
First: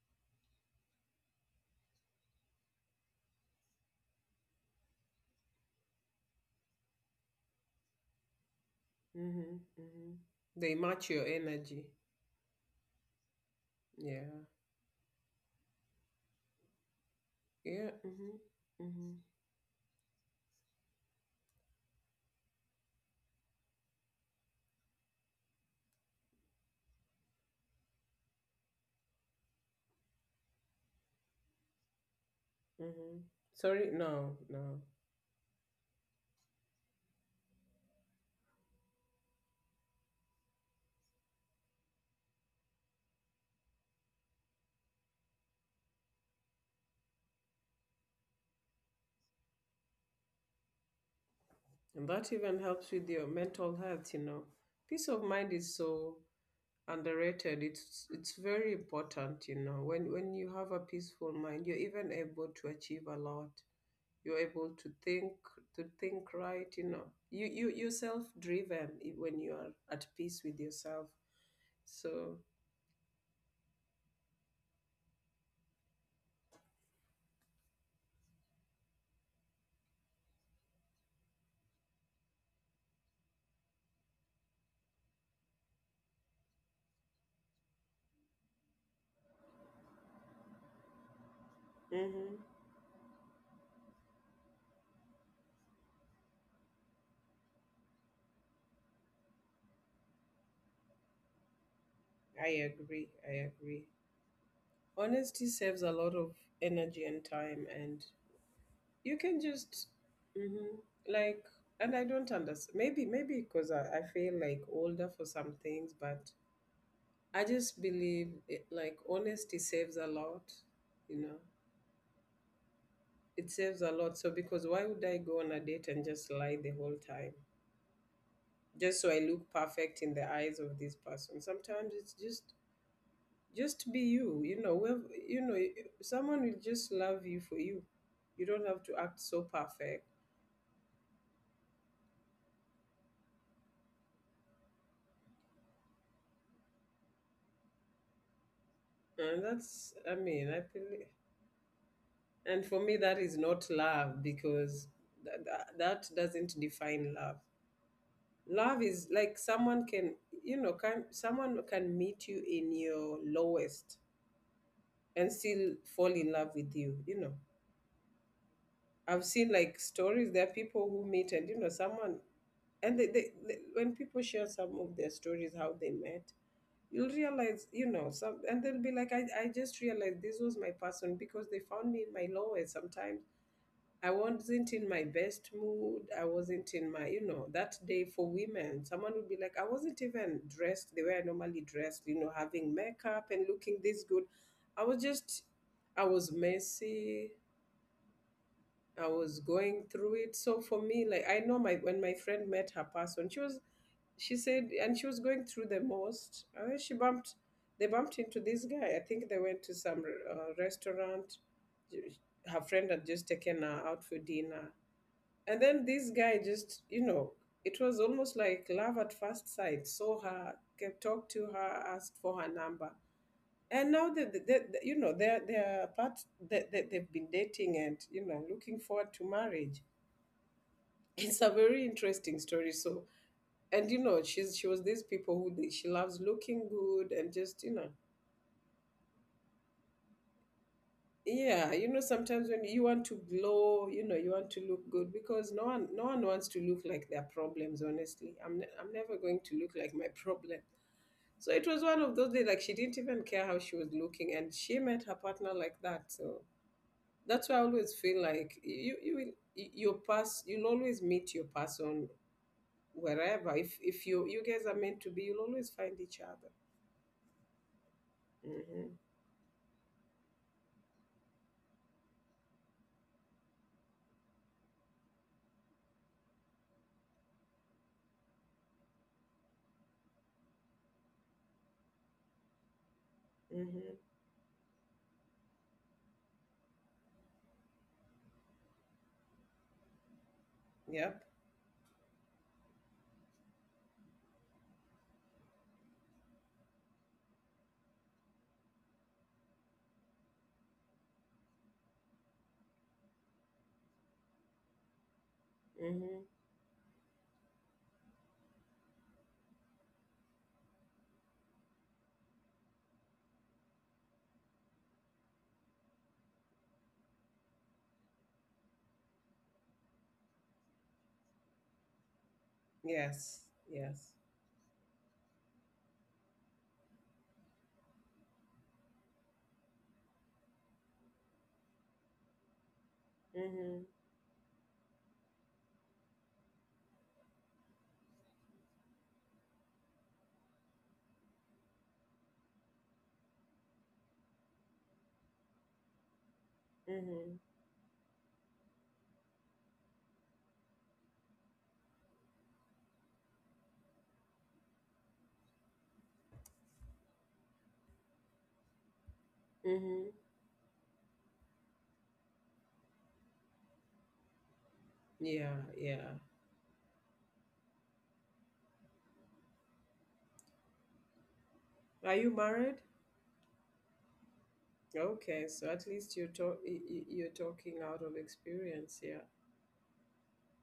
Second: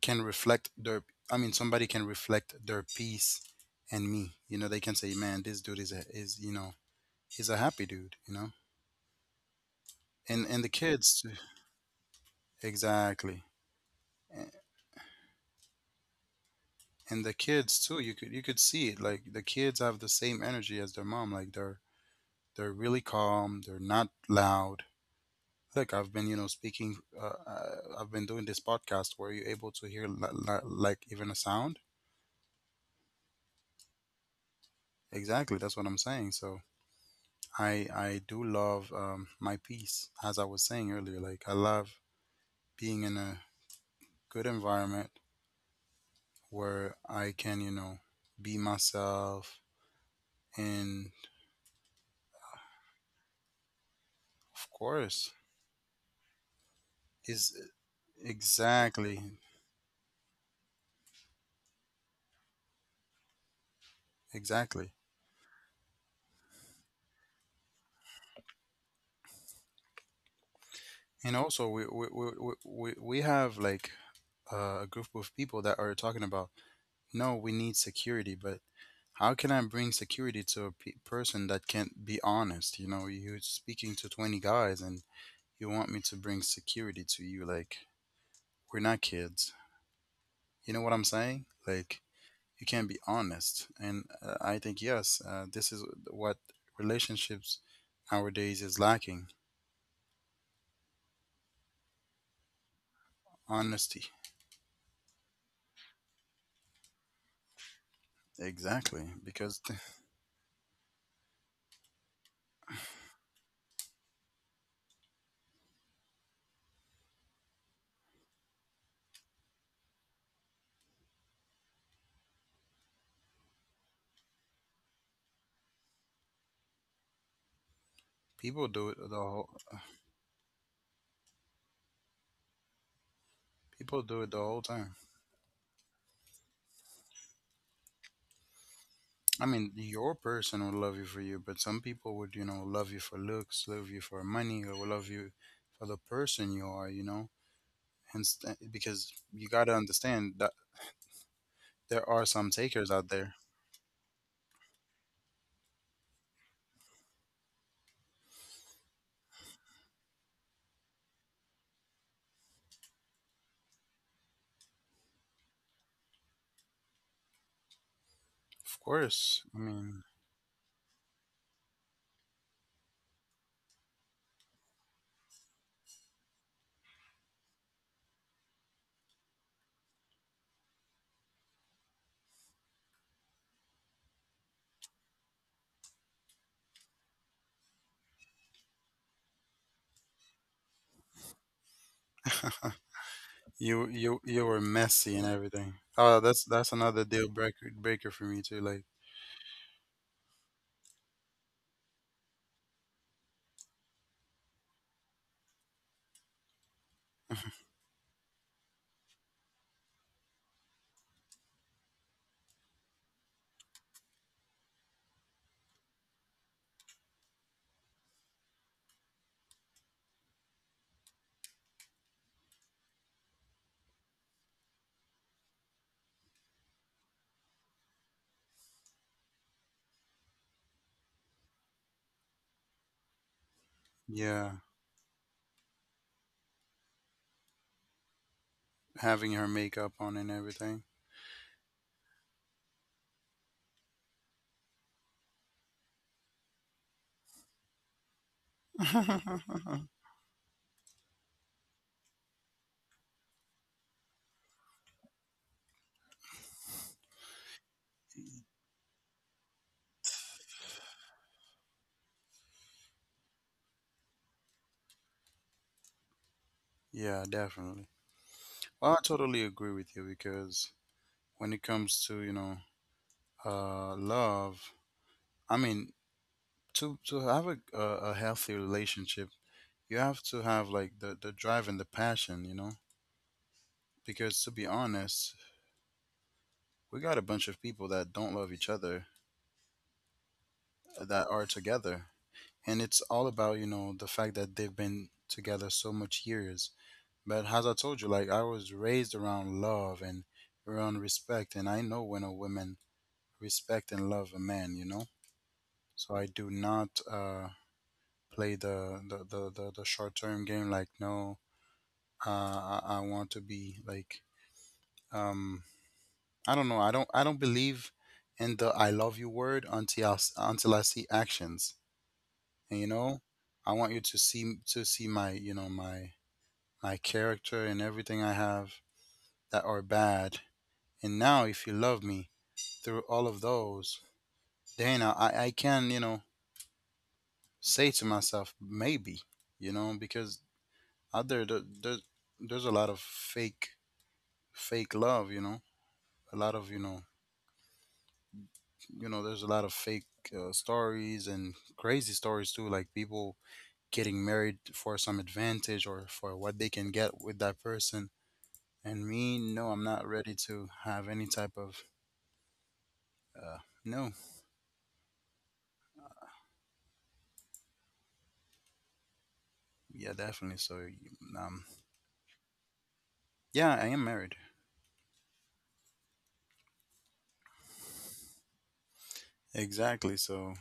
[SPEAKER 1] can reflect their, I mean, somebody can reflect their peace and me, you know, they can say man this dude is a is, you know, he's a happy dude, you know.
[SPEAKER 2] Mm-hmm. Mm-hmm.
[SPEAKER 1] and and the
[SPEAKER 2] They match
[SPEAKER 1] kids
[SPEAKER 2] your
[SPEAKER 1] too
[SPEAKER 2] energy.
[SPEAKER 1] exactly.
[SPEAKER 2] Yeah.
[SPEAKER 1] A- and the kids
[SPEAKER 2] Yeah.
[SPEAKER 1] too, you could
[SPEAKER 2] Mm-hmm.
[SPEAKER 1] you could see it,
[SPEAKER 2] Mm-hmm.
[SPEAKER 1] like the kids have the same energy as their mom, like they're they're really calm, they're not loud. Look, I've been, you know, speaking, uh, uh, I've been doing this podcast where you able to hear li- li- like even a sound
[SPEAKER 2] Mm-hmm. Sorry. No. No.
[SPEAKER 1] exactly, that's what I'm saying. So I I do love um, my peace, as I was saying earlier. Like I love being in a good environment where I can, you know, be myself, and
[SPEAKER 2] And that even helps with your mental health. You know,
[SPEAKER 1] of
[SPEAKER 2] peace of
[SPEAKER 1] course,
[SPEAKER 2] mind is so underrated.
[SPEAKER 1] is
[SPEAKER 2] It's it's
[SPEAKER 1] eh,
[SPEAKER 2] very
[SPEAKER 1] exactly
[SPEAKER 2] important. You know, when when you have a peaceful mind, you're even able to achieve a lot. You're able to
[SPEAKER 1] exactly.
[SPEAKER 2] think to think right. You know, you you you're self driven when you are at peace with yourself.
[SPEAKER 1] And also, we we
[SPEAKER 2] So.
[SPEAKER 1] we we, we we have like uh, a group of people that are talking about no, we need security, but how can I bring security to a pe- person that can't be honest? You know, you're speaking to twenty guys and you want me to bring security to you, like, we're not kids. You know what I'm saying? Like,
[SPEAKER 2] Mm-hmm.
[SPEAKER 1] you can't be honest. And uh, I think yes, uh, this is what relationships nowadays is lacking:
[SPEAKER 2] I agree. I agree.
[SPEAKER 1] honesty.
[SPEAKER 2] Honesty saves a lot of energy and time, and
[SPEAKER 1] Exactly,
[SPEAKER 2] you can
[SPEAKER 1] because th-
[SPEAKER 2] just, hmm like, and I don't understand. Maybe, maybe because I, I feel like older for some things, but I just believe it, like honesty saves a lot, you know, it saves a lot. So, because why would I go on a date and just lie the whole time?
[SPEAKER 1] people do
[SPEAKER 2] Just
[SPEAKER 1] it
[SPEAKER 2] so I
[SPEAKER 1] the
[SPEAKER 2] look
[SPEAKER 1] whole
[SPEAKER 2] perfect in the eyes of this person. Sometimes it's just just be
[SPEAKER 1] people do it
[SPEAKER 2] you.
[SPEAKER 1] the
[SPEAKER 2] You
[SPEAKER 1] whole
[SPEAKER 2] know, we,
[SPEAKER 1] time.
[SPEAKER 2] you know, someone will just love you for you. You don't have to act so
[SPEAKER 1] I mean,
[SPEAKER 2] perfect.
[SPEAKER 1] your person will love you for you, but some people would, you know, love you for looks, love you for money, or will love you for the person you are, you know. And st- because
[SPEAKER 2] And
[SPEAKER 1] you got to
[SPEAKER 2] that's, I
[SPEAKER 1] understand,
[SPEAKER 2] mean, I
[SPEAKER 1] the
[SPEAKER 2] believe,
[SPEAKER 1] there are some
[SPEAKER 2] and for me
[SPEAKER 1] takers out
[SPEAKER 2] that is
[SPEAKER 1] there.
[SPEAKER 2] not love, because that, that, that doesn't define love. Love is like someone can, you know, can, someone can meet you in your lowest and still fall in love with you, you know.
[SPEAKER 1] Of
[SPEAKER 2] I've seen
[SPEAKER 1] course. I
[SPEAKER 2] like
[SPEAKER 1] mean,
[SPEAKER 2] stories. There are people who meet and you know someone, and they, they, they, when people share some of their stories how they met, you'll realize, you know, some, and they'll be like, I, I just realized this was my person because they found me in my lowest. Sometimes I wasn't in my best mood. I wasn't in my, you know, that day. For women, someone would be like, I wasn't even dressed the way I normally dressed. You know, having makeup and looking
[SPEAKER 1] you
[SPEAKER 2] this good.
[SPEAKER 1] you you were
[SPEAKER 2] I was
[SPEAKER 1] messy and
[SPEAKER 2] just
[SPEAKER 1] everything.
[SPEAKER 2] I was
[SPEAKER 1] Oh, that's that's another
[SPEAKER 2] messy.
[SPEAKER 1] deal breaker breaker for me too. Like,
[SPEAKER 2] I was going through it. So for me, like, I know, my, when my friend met her person, she was, she said, and she was going through the most. And then she bumped they bumped into this guy. I think they went to some uh, restaurant. Her friend had just taken her out for dinner. And then this guy just, you know, it was almost like love at first sight. Saw her, kept talked to her, asked for her number. And now that the, the, the- you know, they're they're part, that they, they, they've been dating and, you know, looking forward to marriage. It's a very interesting story. So, and you know,
[SPEAKER 1] yeah,
[SPEAKER 2] she's she was these people who they, she loves looking good and just, you know,
[SPEAKER 1] having her makeup on and everything.
[SPEAKER 2] yeah, you know, sometimes when you want to glow, you know, you want to look good, because no one, no one wants to look like their problems. Honestly, i'm ne- I'm never going to look like my problem. So it was one of those days, like, she didn't even care how she was looking, and she met her partner like that. So that's why I always feel like you you will your pass you'll always meet your person wherever. If if you, you guys are meant to be, you'll always find each other.
[SPEAKER 1] Yeah, definitely.
[SPEAKER 2] Mm-hmm.
[SPEAKER 1] Well, I totally agree with you, because when it comes to, you know, uh love, I mean, to to have a a, a healthy relationship, you have to have like the the drive and the passion, you know.
[SPEAKER 2] Mm-hmm.
[SPEAKER 1] Because to be honest, we got a bunch of people that don't love each other,
[SPEAKER 2] Yep.
[SPEAKER 1] that are together, and it's all about, you know, the fact that they've been together so much years. But as I told you, like, I was raised around love and around respect, and I know when a woman respect and love a man, you know. So
[SPEAKER 2] Mm-hmm.
[SPEAKER 1] I do not uh play the the the, the, the short term game, like, no. Uh I, I want to be like, um I don't know, i don't i don't believe in the "I love you" word until I, s- until I see actions. And, you know,
[SPEAKER 2] Yes.
[SPEAKER 1] I want you
[SPEAKER 2] Yes.
[SPEAKER 1] to see to see my, you know, my my character and everything I have that are bad. And now if you love me through all of
[SPEAKER 2] Mm-hmm.
[SPEAKER 1] those, then i i can, you know, say to myself maybe, you know. Because out there, there there's there's a lot of fake fake love, you know, a lot of, you know,
[SPEAKER 2] Mm-hmm.
[SPEAKER 1] you know, there's a lot of fake uh, stories and crazy stories too, like people getting married for some advantage or for what they can get with that person. And me, no, I'm not
[SPEAKER 2] Mm-hmm.
[SPEAKER 1] ready to have any type of uh no.
[SPEAKER 2] Yeah. Yeah.
[SPEAKER 1] Yeah, definitely. So, um
[SPEAKER 2] Are you married?
[SPEAKER 1] yeah, I am married.
[SPEAKER 2] Okay, so at least you're talk y- y- you're talking out of experience, yeah.
[SPEAKER 1] Exactly. So,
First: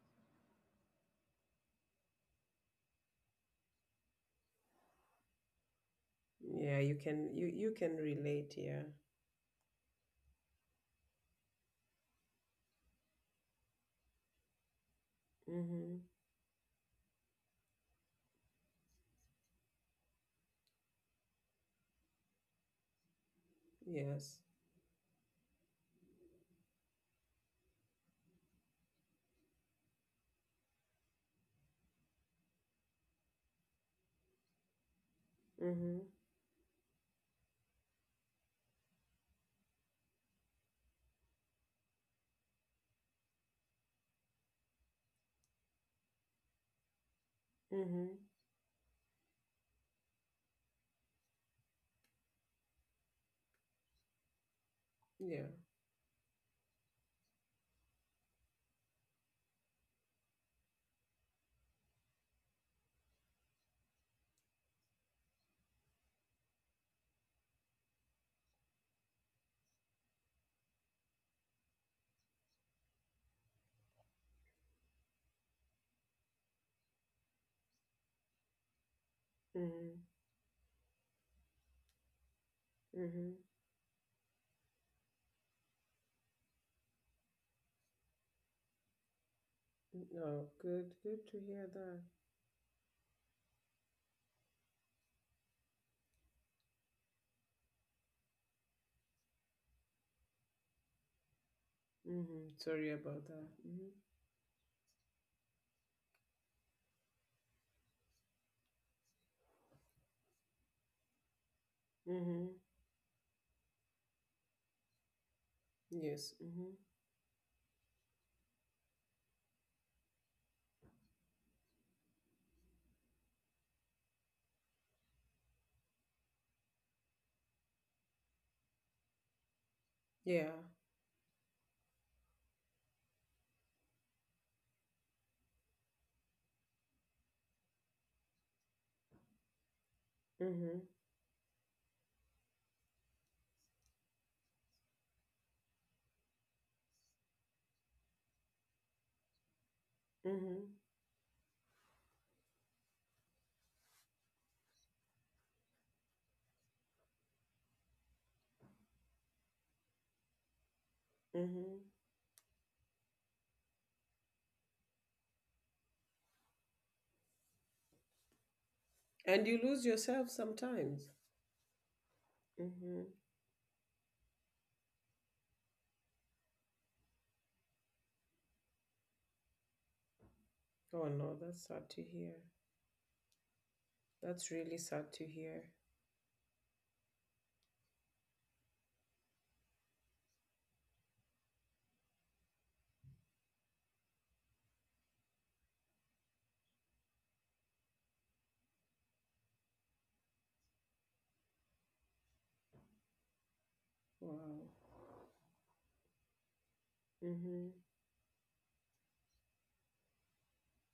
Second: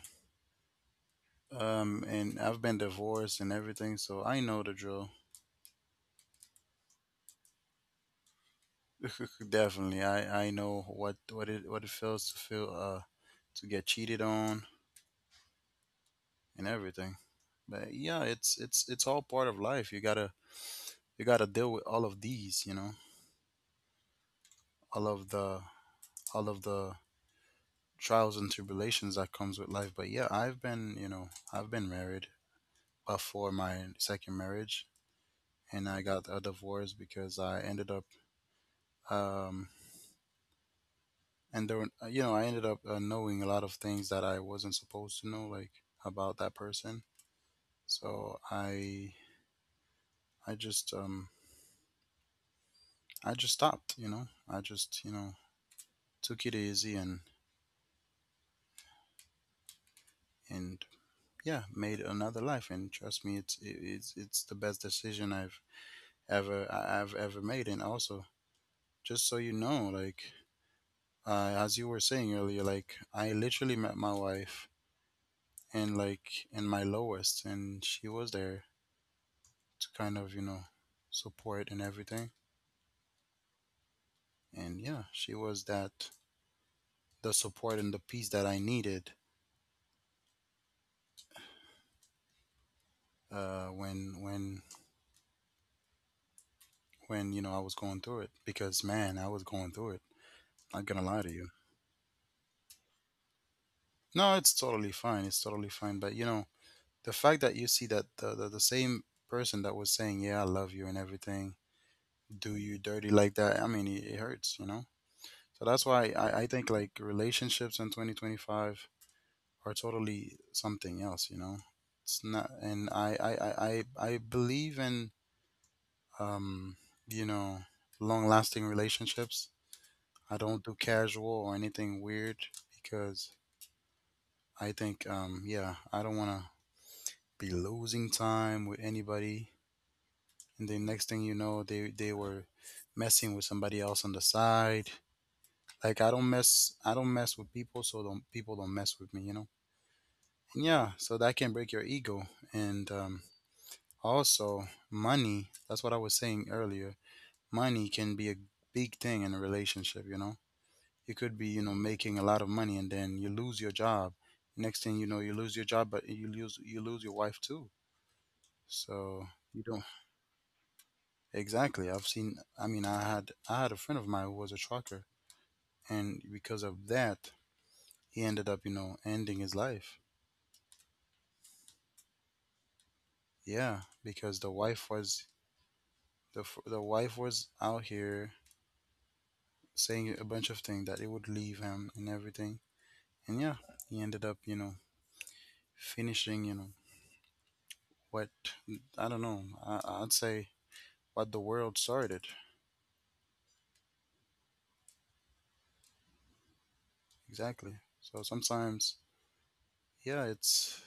[SPEAKER 1] um and I've been divorced and everything, so I know the drill.
[SPEAKER 2] Yeah, you can, you you can relate, yeah.
[SPEAKER 1] Definitely. I I know what what it what it feels to feel uh to get cheated on
[SPEAKER 2] Mm-hmm.
[SPEAKER 1] and everything. But yeah, it's it's it's all part of life. You got to you got to deal with all of these, you know.
[SPEAKER 2] Yes.
[SPEAKER 1] All of the all of the trials and tribulations that comes with life. But yeah, I've been, you know, I've been married before my second marriage, and
[SPEAKER 2] Mm-hmm.
[SPEAKER 1] I got a divorce because I ended up, um, and there, were- you know, I ended up, uh, knowing a lot of things that I wasn't supposed to know, like, about that person.
[SPEAKER 2] Mm-hmm.
[SPEAKER 1] So I, I just, um, I just stopped. You know, I just, you know,
[SPEAKER 2] Yeah.
[SPEAKER 1] took it easy and and yeah, made another life. And trust me, it's it- it's it's the best decision I've ever I- I've ever made. And also, just so you know, like, uh, as you were saying earlier, like, I literally met my wife, and like, in my lowest, and she was there to
[SPEAKER 2] Mm-hmm.
[SPEAKER 1] kind of, you know, support and everything.
[SPEAKER 2] Mm-hmm.
[SPEAKER 1] And yeah, she was that the support and the peace that I needed,
[SPEAKER 2] No, good, good to hear that.
[SPEAKER 1] uh, when when when, you know, I was going through it, because man, I was going through it. Not gonna lie to you.
[SPEAKER 2] Mm-hmm. Sorry about that. Mm-hmm.
[SPEAKER 1] No, it's totally fine. It's totally fine. But you know, the fact that you see that the, the, the same person that was saying, "Yeah, I love you" and everything,
[SPEAKER 2] Mm-hmm.
[SPEAKER 1] do you dirty like that. I mean, it, it hurts, you know? So that's why
[SPEAKER 2] Yes.
[SPEAKER 1] I, I
[SPEAKER 2] Mm-hmm.
[SPEAKER 1] think, like, relationships in twenty twenty-five are totally something else, you know? It's not, and I, I, I, I I believe in, um, you know, long lasting relationships. I
[SPEAKER 2] Yeah.
[SPEAKER 1] don't do casual or anything weird, because I think, um, yeah, I don't want to be losing time with anybody. And
[SPEAKER 2] Mm-hmm.
[SPEAKER 1] then next thing you know, they, they were messing with somebody else on the side. Like, I don't mess I don't mess with people, so don't people don't mess with me, you know?
[SPEAKER 2] Mm-hmm.
[SPEAKER 1] And yeah, so that can break your ego. And um also money, that's what I was saying earlier. Money can be a big thing in a relationship, you know? You could be, you know,
[SPEAKER 2] Mm-hmm.
[SPEAKER 1] making a lot of money and then you lose your job. Next thing you know, you lose your job, but you lose you lose your wife too. So
[SPEAKER 2] And you
[SPEAKER 1] you
[SPEAKER 2] lose
[SPEAKER 1] don't
[SPEAKER 2] yourself sometimes.
[SPEAKER 1] exactly. I've seen, I mean,
[SPEAKER 2] Mm-hmm.
[SPEAKER 1] I had I had a friend of mine who was a trucker, and because of that, he ended up, you know, ending his life.
[SPEAKER 2] Oh no, that's sad to hear.
[SPEAKER 1] Yeah, because
[SPEAKER 2] That's
[SPEAKER 1] the
[SPEAKER 2] really
[SPEAKER 1] wife
[SPEAKER 2] sad to
[SPEAKER 1] was,
[SPEAKER 2] hear.
[SPEAKER 1] the f- the wife was out here saying a bunch of things that it would leave him and everything. And yeah, he ended up, you know, finishing, you know, what, I don't know. I, I'd say what the world started,
[SPEAKER 2] Wow. Mm-hmm.
[SPEAKER 1] exactly. So sometimes, yeah, it's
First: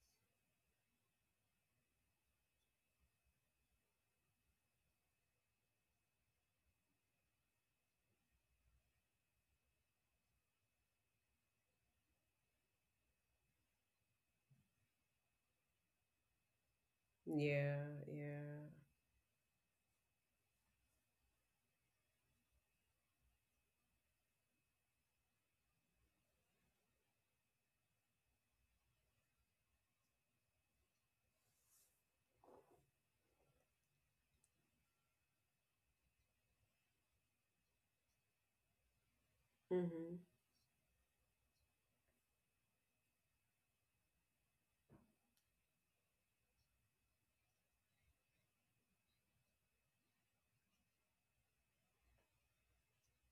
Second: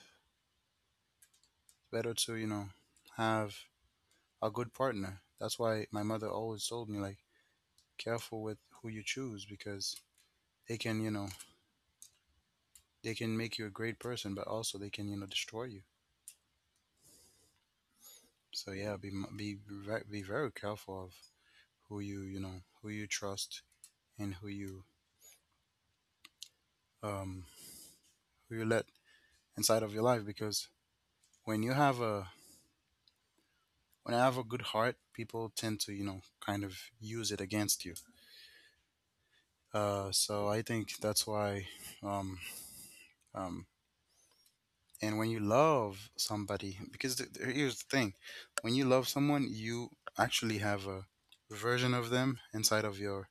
[SPEAKER 1] better to, you know, have a good partner. That's why my mother always told me, like, careful with who you choose, because they can, you know, they can make you a great person, but also they can, you know, destroy you.
[SPEAKER 2] Yeah, yeah.
[SPEAKER 1] So yeah, be m- be ve- be very careful of who you, you know, who you trust and who you um who you let inside of your life. Because when you have a, when I have a good heart, people tend to, you know, kind of use it against you. Uh,
[SPEAKER 2] Mm-hmm.
[SPEAKER 1] so I think that's why um um and when you love somebody, because th- th- here's the thing, when you love someone, you actually have a version of them inside of your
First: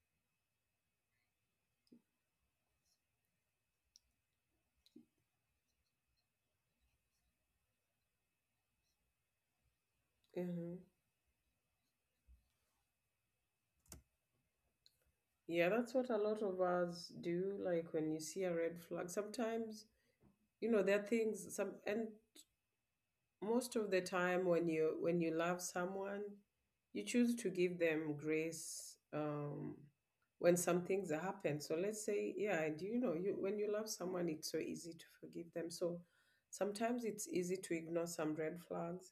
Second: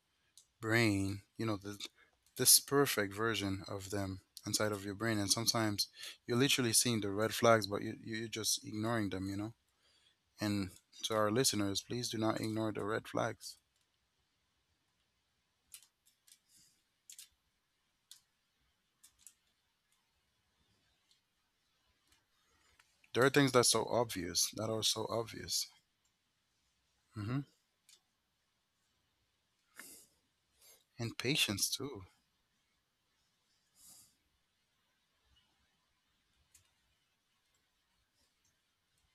[SPEAKER 1] brain, you know, the, this perfect version of them inside of your brain. And sometimes you're literally seeing the red flags, but you, you- you're just ignoring them, you know? And
[SPEAKER 2] Mm-hmm.
[SPEAKER 1] to our listeners, please do not ignore the red flags.
[SPEAKER 2] Yeah, that's what a lot of us do. Like when you see a red flag, sometimes, you know, there are things, some, and
[SPEAKER 1] There are things that's
[SPEAKER 2] most
[SPEAKER 1] so
[SPEAKER 2] of the time
[SPEAKER 1] obvious,
[SPEAKER 2] when
[SPEAKER 1] that are
[SPEAKER 2] you
[SPEAKER 1] so
[SPEAKER 2] when you love
[SPEAKER 1] obvious.
[SPEAKER 2] someone, you choose
[SPEAKER 1] Hmm.
[SPEAKER 2] to give them grace, um when some things
[SPEAKER 1] And
[SPEAKER 2] happen.
[SPEAKER 1] patience,
[SPEAKER 2] So
[SPEAKER 1] too.
[SPEAKER 2] let's say, yeah, do you know, you, when you love someone, it's so easy to forgive them. So sometimes it's easy to ignore some red flags,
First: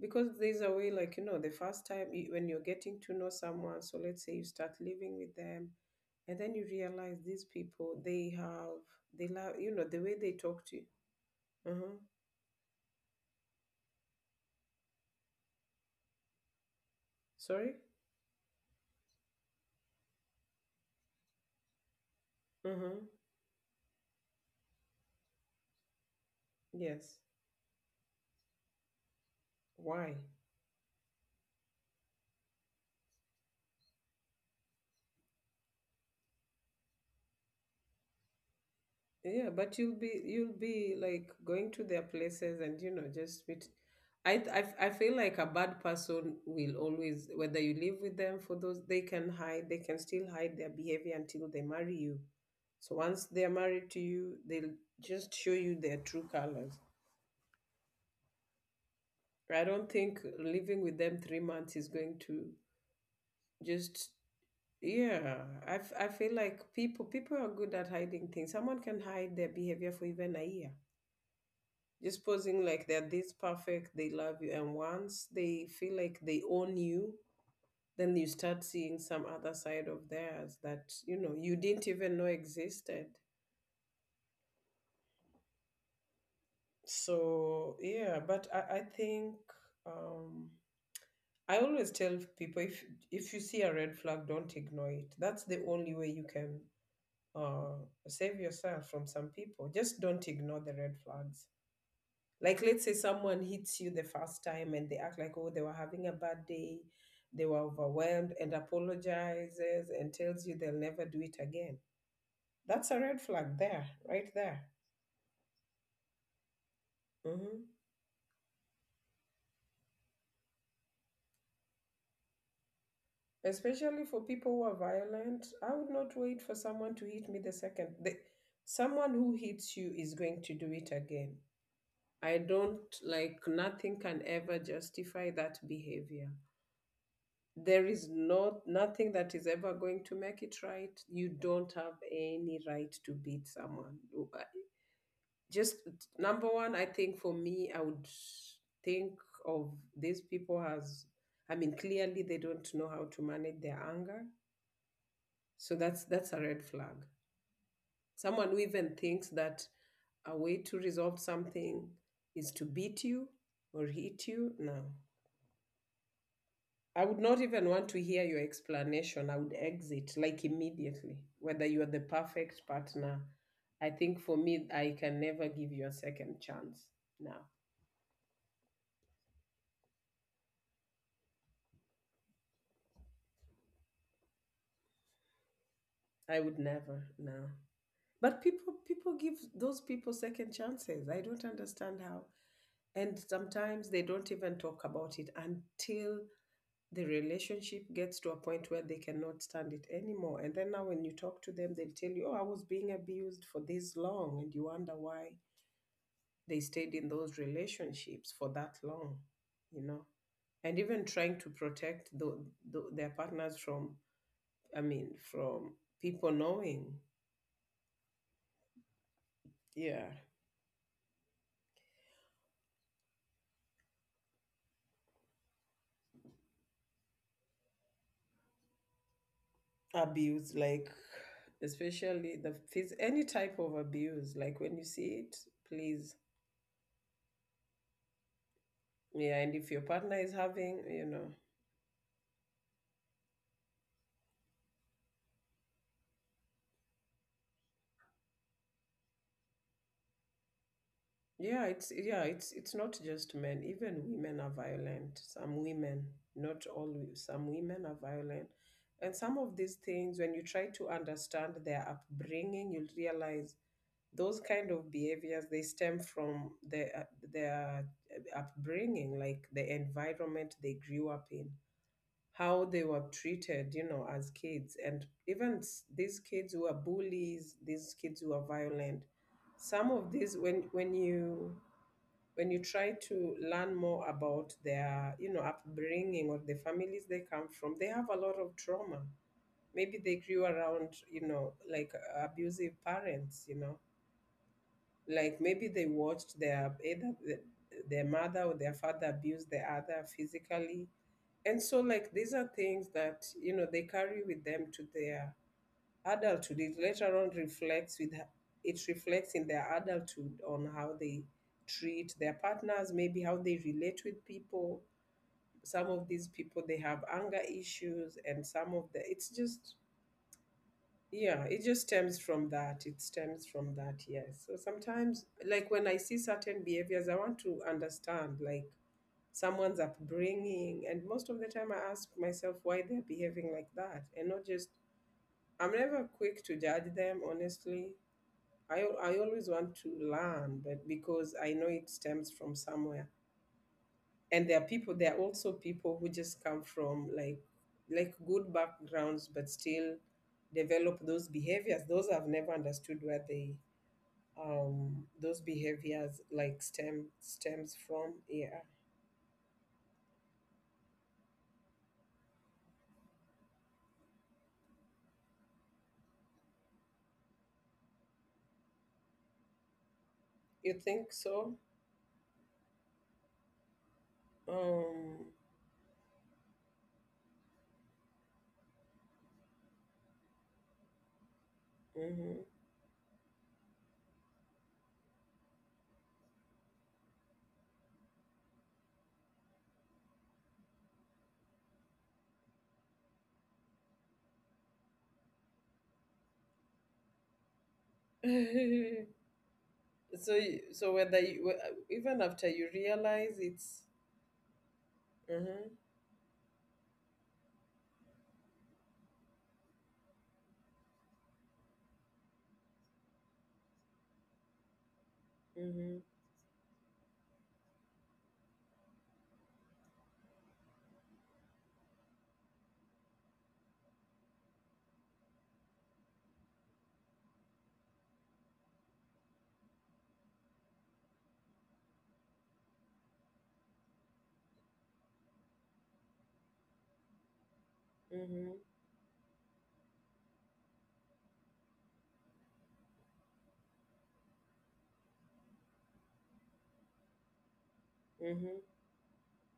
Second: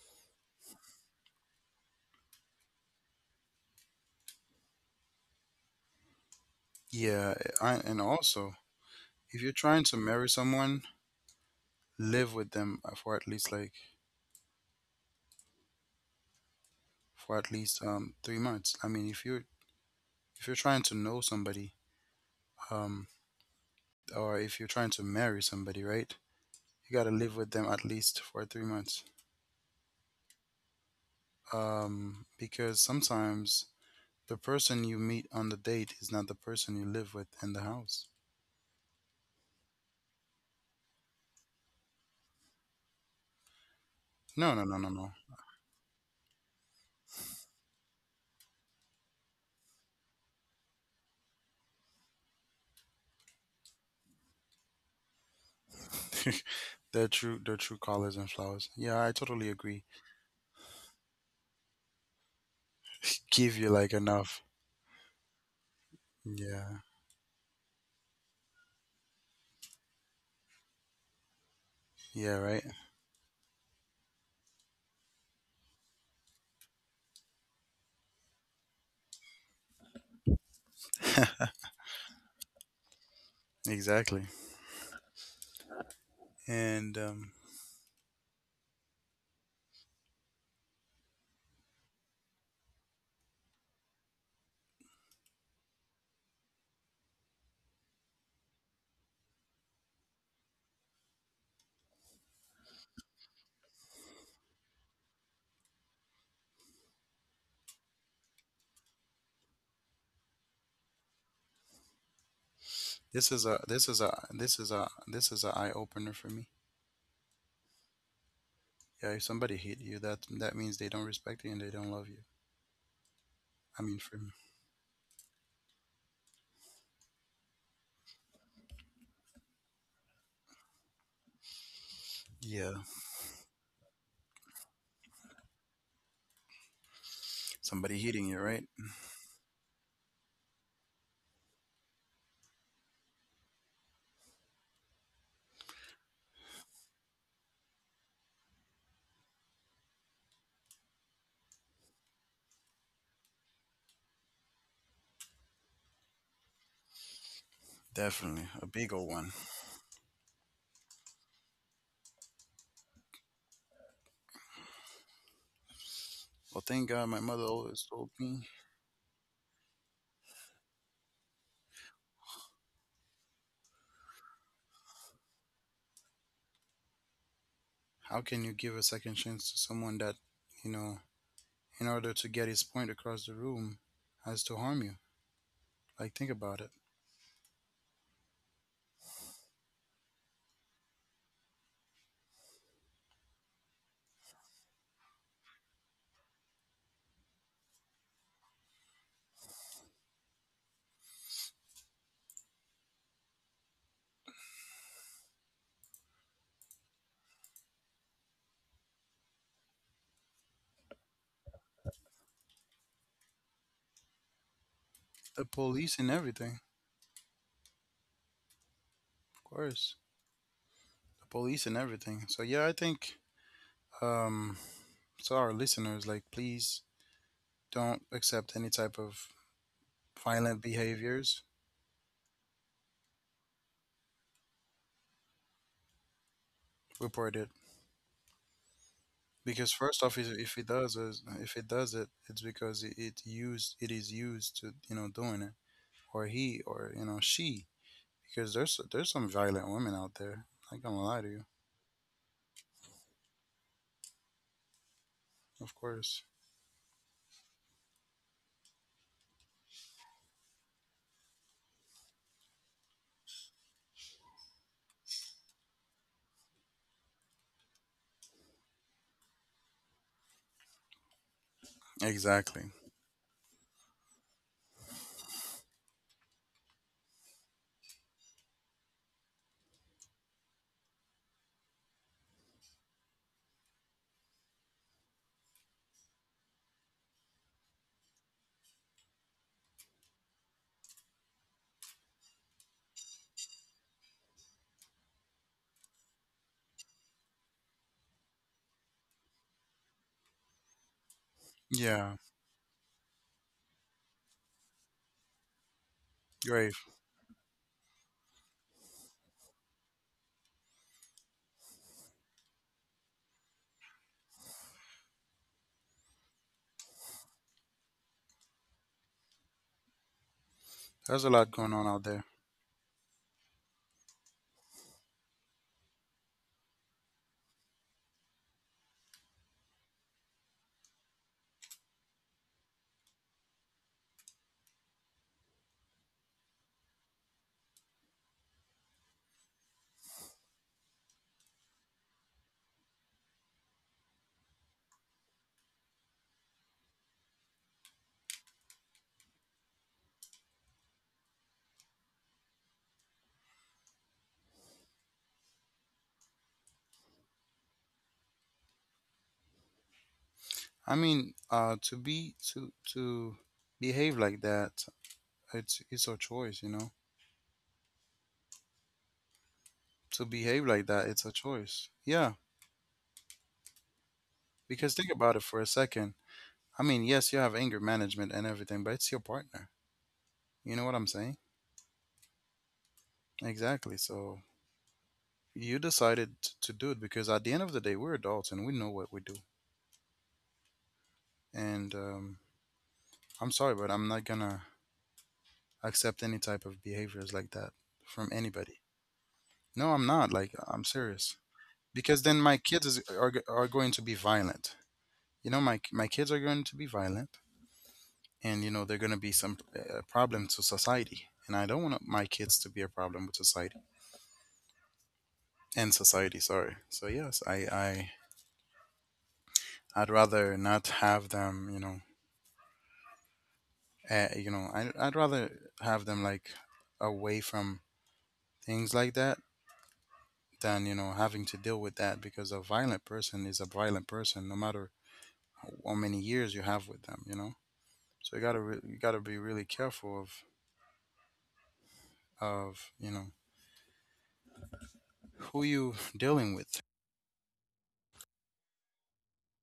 [SPEAKER 2] because there's a way, like, you know, the first time you, when you're getting to know someone, so let's say you start living with them and then you realize
[SPEAKER 1] Yeah.
[SPEAKER 2] these
[SPEAKER 1] I, and
[SPEAKER 2] people they
[SPEAKER 1] also,
[SPEAKER 2] have, they
[SPEAKER 1] if you're
[SPEAKER 2] love, you
[SPEAKER 1] trying
[SPEAKER 2] know,
[SPEAKER 1] to
[SPEAKER 2] the way
[SPEAKER 1] marry
[SPEAKER 2] they talk to
[SPEAKER 1] someone,
[SPEAKER 2] you. Uh-huh,
[SPEAKER 1] live with them for at least like, for at
[SPEAKER 2] sorry,
[SPEAKER 1] least um, three months. I mean, if you're, if you're trying to know somebody, um,
[SPEAKER 2] uh-huh,
[SPEAKER 1] or if you're trying to marry somebody, right? You got to
[SPEAKER 2] yes.
[SPEAKER 1] live with them at least for three months.
[SPEAKER 2] Why?
[SPEAKER 1] Um, because sometimes the person you meet on the date is not the person you live with in the house.
[SPEAKER 2] Yeah, but you'll be, you'll be like going to their places and you know just meet. I
[SPEAKER 1] No, no, no, no,
[SPEAKER 2] I I
[SPEAKER 1] no.
[SPEAKER 2] feel like a bad person will always, whether you live with them for those, they can hide, they can still hide their behavior until they marry you. So once they're married to you, they'll just show you their true colors.
[SPEAKER 1] They're true. They're true colors and flowers. Yeah, I totally
[SPEAKER 2] I
[SPEAKER 1] agree.
[SPEAKER 2] don't think living with them three months is going to
[SPEAKER 1] Give you like
[SPEAKER 2] just,
[SPEAKER 1] enough.
[SPEAKER 2] yeah. I, f- I feel
[SPEAKER 1] Yeah.
[SPEAKER 2] like people people are good at hiding things. Someone can hide their behavior for even a year, just
[SPEAKER 1] Yeah. Right.
[SPEAKER 2] posing like they're this perfect, they love you, and once they feel like they own you, then you start seeing some other side of theirs that you know you didn't even know existed.
[SPEAKER 1] Exactly. And um,
[SPEAKER 2] So yeah, but I, I think um, I always tell people, if if you see a red flag, don't ignore it. That's the only way you can uh, save yourself from some people. Just don't ignore the red flags. Like, let's say someone hits you the first time and they act like, oh, they were having a bad day, they were overwhelmed, and apologizes and tells you they'll never do it again. That's a red
[SPEAKER 1] this is a
[SPEAKER 2] flag
[SPEAKER 1] this
[SPEAKER 2] there,
[SPEAKER 1] is a
[SPEAKER 2] right
[SPEAKER 1] this is
[SPEAKER 2] there.
[SPEAKER 1] a this is a eye opener for me.
[SPEAKER 2] Hmm.
[SPEAKER 1] Yeah. If somebody hate you, that that means they don't respect you and they don't love you. I mean,
[SPEAKER 2] Especially
[SPEAKER 1] for me.
[SPEAKER 2] for people who are violent, I would not wait for someone to hit me the second. The, someone who hits you is going to do it again. I
[SPEAKER 1] Yeah.
[SPEAKER 2] don't like, nothing can ever justify that behavior. There
[SPEAKER 1] Somebody
[SPEAKER 2] is
[SPEAKER 1] hitting you, right?
[SPEAKER 2] no, nothing that is ever going to make it right. You don't have any right to beat someone. Just, number one, I think for me, I would think of these people as, I mean, clearly they don't know how to manage their anger. So that's that's a red flag.
[SPEAKER 1] Definitely.
[SPEAKER 2] Someone who
[SPEAKER 1] A big
[SPEAKER 2] even
[SPEAKER 1] old one.
[SPEAKER 2] thinks that a way to resolve something is to beat you or hit you, no.
[SPEAKER 1] Well, thank God
[SPEAKER 2] I
[SPEAKER 1] my
[SPEAKER 2] would
[SPEAKER 1] mother
[SPEAKER 2] not even
[SPEAKER 1] always
[SPEAKER 2] want
[SPEAKER 1] told
[SPEAKER 2] to hear
[SPEAKER 1] me,
[SPEAKER 2] your explanation. I would exit like immediately, whether you are the perfect partner. I think for me, I can never give you a second chance. No,
[SPEAKER 1] how can you give a second chance to someone that, you know, in order to get his point across the room, has to harm you? Like, think
[SPEAKER 2] I
[SPEAKER 1] about
[SPEAKER 2] would
[SPEAKER 1] it.
[SPEAKER 2] never. No. But people, people give those people second chances. I don't understand how. And sometimes they don't even talk about it until the relationship gets to a point where they cannot stand it anymore. And then now, when you talk to them, they'll tell you, oh, I was being abused for this long. And you wonder why they stayed in those relationships for that long, you know, and even trying to protect the, the, their partners from, I mean,
[SPEAKER 1] The
[SPEAKER 2] from
[SPEAKER 1] police and
[SPEAKER 2] people
[SPEAKER 1] everything,
[SPEAKER 2] knowing,
[SPEAKER 1] of course.
[SPEAKER 2] yeah,
[SPEAKER 1] The police and everything. So, yeah, I think, um, so our listeners, like, please don't accept any type of
[SPEAKER 2] abuse,
[SPEAKER 1] violent
[SPEAKER 2] like
[SPEAKER 1] behaviors.
[SPEAKER 2] especially the phys-, any type of abuse, like when you see it, please,
[SPEAKER 1] Report it.
[SPEAKER 2] yeah, and
[SPEAKER 1] Because
[SPEAKER 2] if your
[SPEAKER 1] first off,
[SPEAKER 2] partner
[SPEAKER 1] if
[SPEAKER 2] is
[SPEAKER 1] if it
[SPEAKER 2] having,
[SPEAKER 1] does
[SPEAKER 2] you
[SPEAKER 1] is-
[SPEAKER 2] know,
[SPEAKER 1] if it does it, it's because it, it used it is used to, you know, doing it, or he, or you know she, because there's there's some violent women out there. I ain't gonna lie to you,
[SPEAKER 2] yeah, it's, yeah, it's it's not just men. Even women are violent. Some
[SPEAKER 1] of
[SPEAKER 2] women,
[SPEAKER 1] course.
[SPEAKER 2] not all, wo- some women are violent. And some of these things, when you try to understand their upbringing, you'll realize those kind of behaviors they stem from their their upbringing, like the environment they grew up in,
[SPEAKER 1] Exactly.
[SPEAKER 2] how they were treated, you know, as kids, and even s- these kids who are bullies, these kids who are violent, some of these, when when you when you try to learn more about their, you know, upbringing or the families they come from, they have a lot of trauma. Maybe they grew around, you know, like uh, abusive parents, you know, like maybe they watched their, either the, their mother or their father abuse the other physically. And so,
[SPEAKER 1] Yeah,
[SPEAKER 2] like, these are things that, you know, they carry with them to their adulthood.
[SPEAKER 1] grave.
[SPEAKER 2] It later on reflects with, it reflects in their adulthood on how they treat their partners, maybe how they relate with people. Some of these people, they have anger issues, and some of the, it's just,
[SPEAKER 1] There's a
[SPEAKER 2] yeah,
[SPEAKER 1] lot
[SPEAKER 2] it
[SPEAKER 1] going
[SPEAKER 2] just
[SPEAKER 1] on out
[SPEAKER 2] stems
[SPEAKER 1] there.
[SPEAKER 2] from that. It stems from that, yes. So sometimes, like, when I see certain behaviors, I want to understand, like, someone's upbringing, and most of the time I ask myself why they're behaving like that, and not just, I'm never quick to judge them, honestly. I, al- I always want to learn, but because I know it stems from somewhere. And there are people, there are also people who just come from like, like good backgrounds, but still develop those behaviors. Those I've never understood where they, um those behaviors like stem stems from. Yeah,
[SPEAKER 1] I mean, uh, to be to to behave like that, it's it's a choice, you know. To behave
[SPEAKER 2] you
[SPEAKER 1] like that,
[SPEAKER 2] think
[SPEAKER 1] it's a
[SPEAKER 2] so?
[SPEAKER 1] choice. Yeah, because think
[SPEAKER 2] Um.
[SPEAKER 1] about it for a second. I mean, yes, you have anger management and everything, but it's your partner. You know what I'm saying?
[SPEAKER 2] Mhm.
[SPEAKER 1] Exactly. So you decided t- to do it, because at the end of the day, we're adults and we know what we do. And um, I'm sorry, but I'm not gonna accept any type of behaviors like that from anybody. No, I'm not.
[SPEAKER 2] so
[SPEAKER 1] Like, I'm
[SPEAKER 2] so whether
[SPEAKER 1] serious.
[SPEAKER 2] you,
[SPEAKER 1] Because
[SPEAKER 2] even
[SPEAKER 1] then
[SPEAKER 2] after
[SPEAKER 1] my
[SPEAKER 2] you
[SPEAKER 1] kids is, are
[SPEAKER 2] realize
[SPEAKER 1] g- are
[SPEAKER 2] it's,
[SPEAKER 1] going to be violent. You know, my
[SPEAKER 2] Mhm.
[SPEAKER 1] my kids are going to be violent, and you know they're going to be some uh, problem to society. And I don't want my kids to be a problem with society and
[SPEAKER 2] Mhm.
[SPEAKER 1] society. Sorry. So yes, I I I'd rather not have them, you know, uh, you know, I, I'd rather have them like away from things like that than, you know, having to deal with that because a violent person is a violent person no matter how, how many years you have with them, you know? So you gotta,
[SPEAKER 2] Mhm.
[SPEAKER 1] re- you gotta be really careful of, of, you know, who you dealing with.
[SPEAKER 2] Mhm.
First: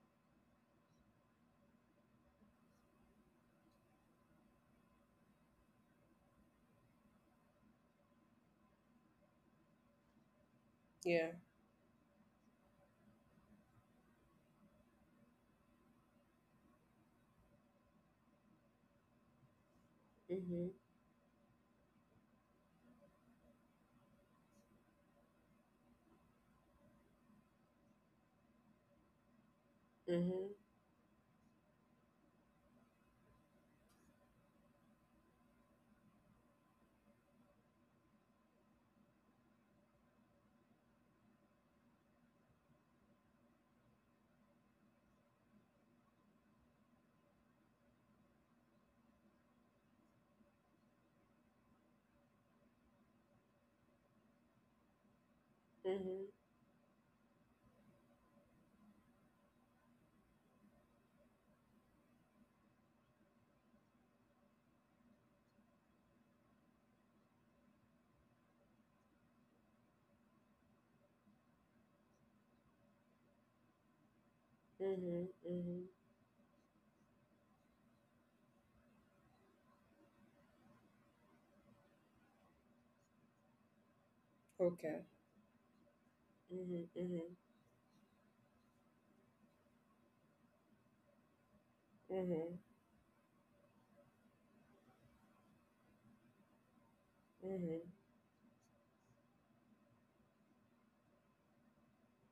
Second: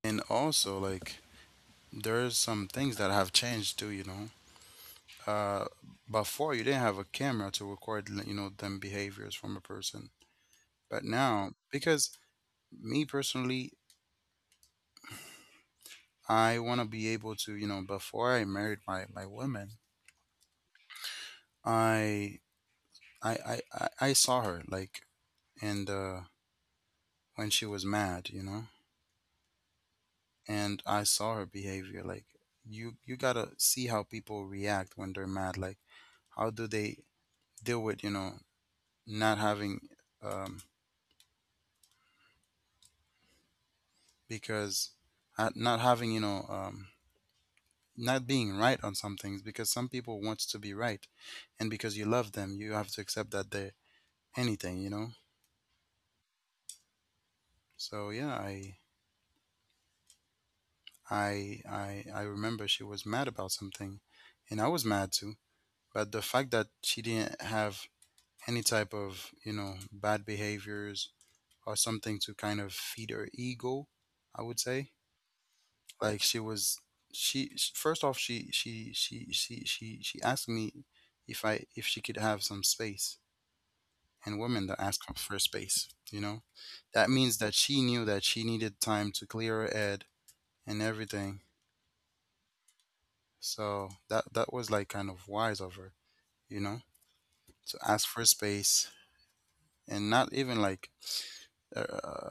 [SPEAKER 1] And also like, there's some things that have changed too, you know? Uh, Before you didn't have a camera to record, you know, them behaviors from a person. But
[SPEAKER 2] Yeah.
[SPEAKER 1] now, because me personally, I want to be able to, you know, before I married my my woman,
[SPEAKER 2] Mhm.
[SPEAKER 1] I I I I I saw her like and uh when she was mad, you know,
[SPEAKER 2] Mhm.
[SPEAKER 1] and I saw her behavior like you you got to see how people react when they're mad like how do they deal with, you know, not having um because uh, not having, you know, um not being right on some things because some people wants to be right and because you love them, you have to accept that they anything, you know.
[SPEAKER 2] Mhm.
[SPEAKER 1] So yeah, I I I I remember she was mad about something, and I was mad too. But the fact that she didn't have any type of you know bad behaviors or something to kind of feed her ego, I would say
[SPEAKER 2] Mhm. Mhm.
[SPEAKER 1] like she was she sh- first off she she she she she she asked me if I if she could have some space, and women that
[SPEAKER 2] Okay.
[SPEAKER 1] ask for space, you know,
[SPEAKER 2] Mhm.
[SPEAKER 1] that
[SPEAKER 2] Mhm.
[SPEAKER 1] means that she knew that she needed time to clear her head and everything.
[SPEAKER 2] Mhm.
[SPEAKER 1] So that that was like kind of wise of her, you know, to
[SPEAKER 2] Mhm.
[SPEAKER 1] ask for space and not even like, uh,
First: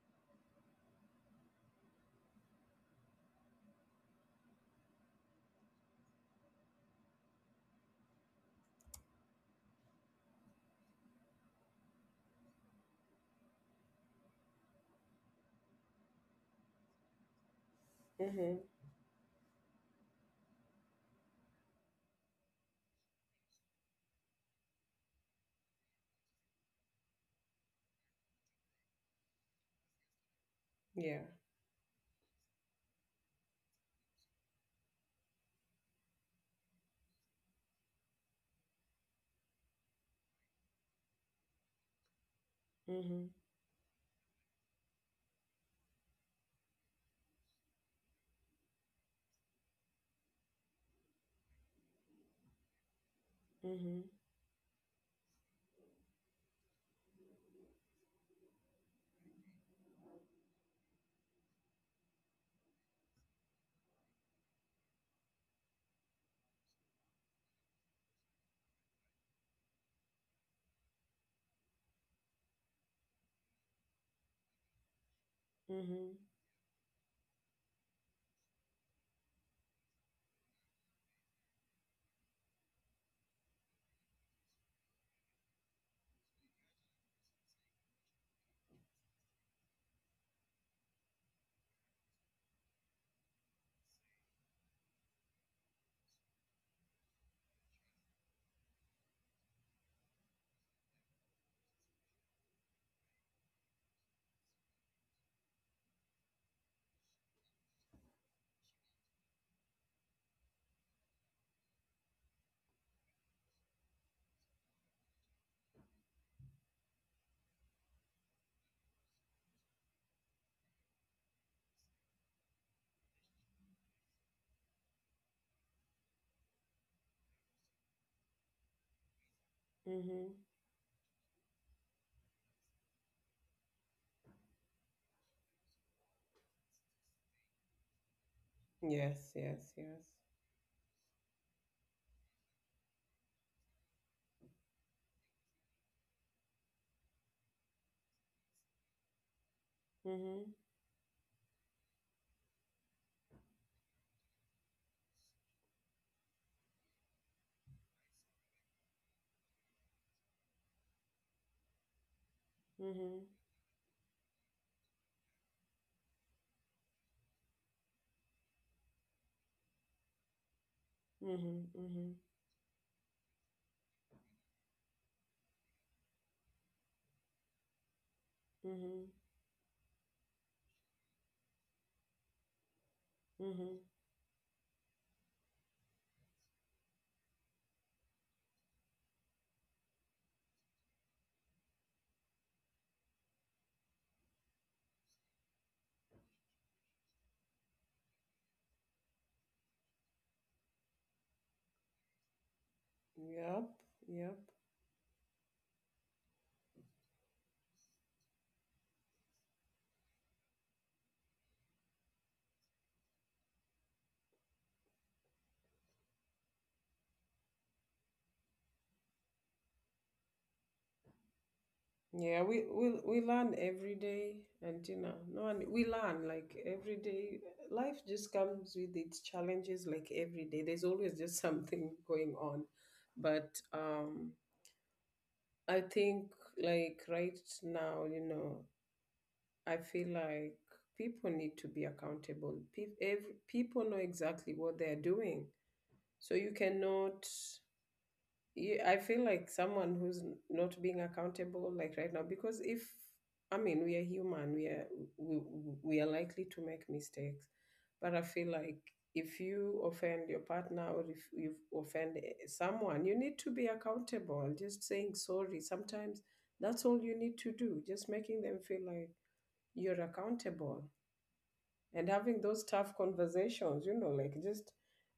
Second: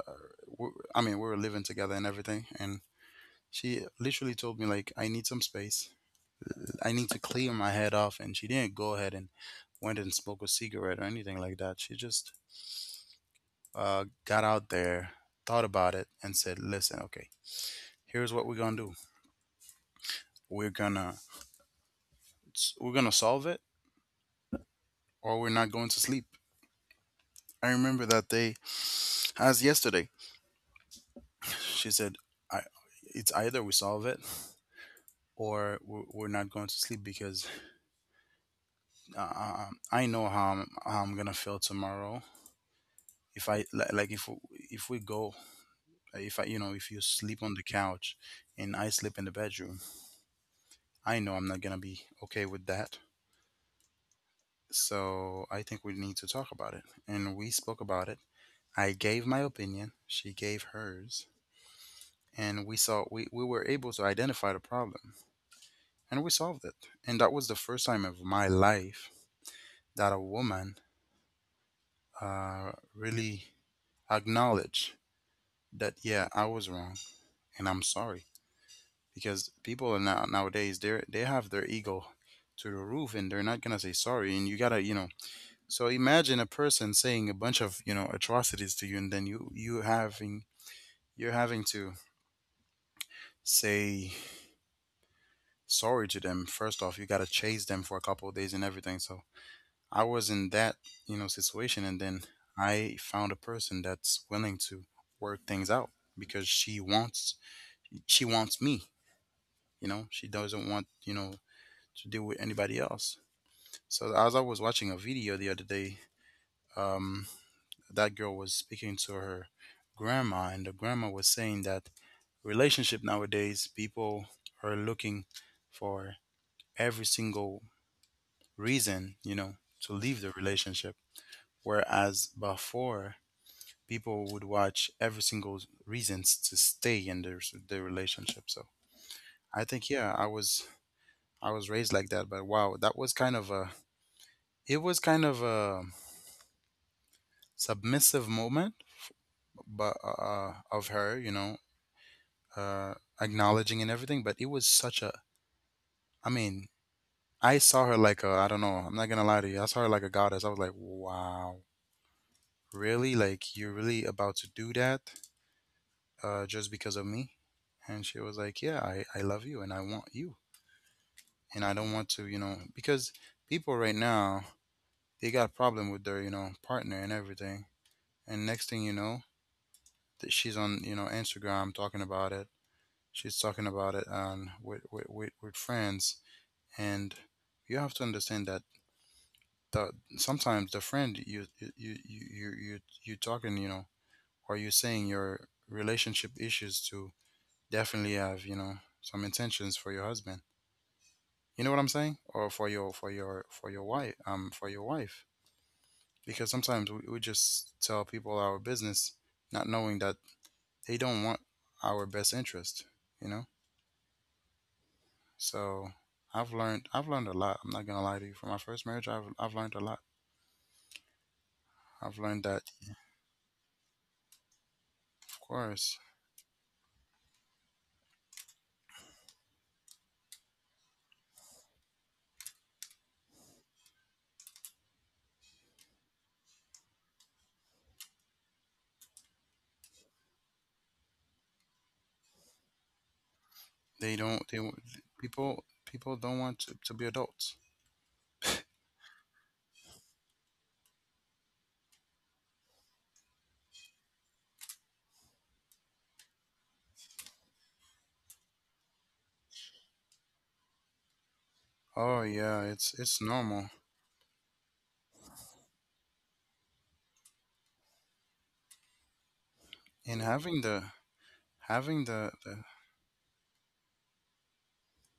[SPEAKER 1] w I I mean, we were living together and everything, and she literally told me like, I need some space, I need to clear my head off, and she didn't go ahead and went and smoked a cigarette or anything like that. She just uh, got out there, thought about it, and said, "Listen, okay, here's what we're
[SPEAKER 2] Mhm.
[SPEAKER 1] gonna do. We're gonna we're gonna solve it, or we're not going to sleep." I remember that day as yesterday.
[SPEAKER 2] Yeah.
[SPEAKER 1] She said, "I, it's either we solve it or we're, we're not going to sleep because uh, I know how I'm, how I'm gonna feel tomorrow.
[SPEAKER 2] Mhm.
[SPEAKER 1] If I li- like, if w- if we go, If I, you know, if you sleep on the couch and I sleep in the bedroom, I know I'm not gonna be okay with that.
[SPEAKER 2] Mhm.
[SPEAKER 1] So I think we need to talk about it." And we spoke about it. I gave my opinion. She gave hers, and we saw we, we were able to identify the problem, and we solved it. And that was the first time of my life that a woman uh, really acknowledged that,
[SPEAKER 2] Mhm.
[SPEAKER 1] yeah, I was wrong and I'm sorry. Because people are now nowadays they they have their ego to the roof and they're not gonna say sorry. And you gotta, you know. So imagine a person saying a bunch of you know atrocities to you, and then you you having you're having to say sorry to them. First off, you gotta chase them for a couple of days and everything. So I was in that, you know, situation, and then I found a person that's willing to work things out because she wants she wants me, you know. She doesn't want, you know, to deal with anybody else. So as I was watching a video the other day, um that girl was speaking to her grandma, and the grandma was saying that relationship nowadays people are looking for every single reason, you know, to
[SPEAKER 2] Mm-hmm.
[SPEAKER 1] leave the relationship, whereas before people would watch every single reasons to stay in their s- their relationship. So
[SPEAKER 2] Yes, yes,
[SPEAKER 1] I
[SPEAKER 2] yes.
[SPEAKER 1] think yeah, I was I was raised like that, but wow, that was kind of a it was kind of a submissive moment, but
[SPEAKER 2] Mm-hmm.
[SPEAKER 1] uh, of her, you know, uh, acknowledging and everything. But it was such a I mean, I saw her like a I don't know, I'm not gonna lie to you, I saw her like a goddess. I was like, wow,
[SPEAKER 2] Mm-hmm.
[SPEAKER 1] really? Like you're really about to do that uh, just because of me? And she was like, yeah, I I love you and I want you
[SPEAKER 2] Mm-hmm.
[SPEAKER 1] and I don't
[SPEAKER 2] Mm-hmm.
[SPEAKER 1] want to, you know, because people right now they got a problem with their, you know, partner and everything. And next thing you
[SPEAKER 2] Mm-hmm.
[SPEAKER 1] know, that she's on, you know, Instagram talking about it. She's talking
[SPEAKER 2] Mm-hmm.
[SPEAKER 1] about it on with with, with, with, friends, and you have to understand that the, sometimes the friend you you you you you you talking, you know, or you saying your relationship issues to definitely have, you know, some intentions for your husband. You know what I'm saying? Or for your for your for
[SPEAKER 2] Yep.
[SPEAKER 1] your wife
[SPEAKER 2] Yep.
[SPEAKER 1] um for your wife. Because sometimes we, we just tell people our business, not knowing that they don't want our best interest, you know, so i've learned I've learned a lot, I'm not gonna lie to you. From my first marriage, i've, I've learned a lot. I've
[SPEAKER 2] Yeah,
[SPEAKER 1] learned that
[SPEAKER 2] we, we we learn every day, and, you know,
[SPEAKER 1] of
[SPEAKER 2] no one, we
[SPEAKER 1] course
[SPEAKER 2] learn like every day. Life just comes with its challenges like every day. There's always just something going on. But um I think, like, right now, you know, I feel like people need to be accountable. Pe- every, people know
[SPEAKER 1] they don't
[SPEAKER 2] exactly
[SPEAKER 1] they
[SPEAKER 2] what they're doing.
[SPEAKER 1] people people
[SPEAKER 2] So
[SPEAKER 1] don't
[SPEAKER 2] you
[SPEAKER 1] want to, to be
[SPEAKER 2] cannot.
[SPEAKER 1] adults.
[SPEAKER 2] you- I feel like someone who's not being accountable, like right now, because if, I mean, we are human, we are we, we are likely to make mistakes. But I feel like if you offend your partner, or if you offend
[SPEAKER 1] Oh
[SPEAKER 2] eh,
[SPEAKER 1] yeah, it's
[SPEAKER 2] someone, you
[SPEAKER 1] it's
[SPEAKER 2] need to be
[SPEAKER 1] normal.
[SPEAKER 2] accountable. Just saying sorry. Sometimes that's all you need to do. Just making them feel like you're
[SPEAKER 1] And having
[SPEAKER 2] accountable,
[SPEAKER 1] the having
[SPEAKER 2] and
[SPEAKER 1] the,
[SPEAKER 2] having
[SPEAKER 1] the
[SPEAKER 2] those tough conversations, you know, like, just,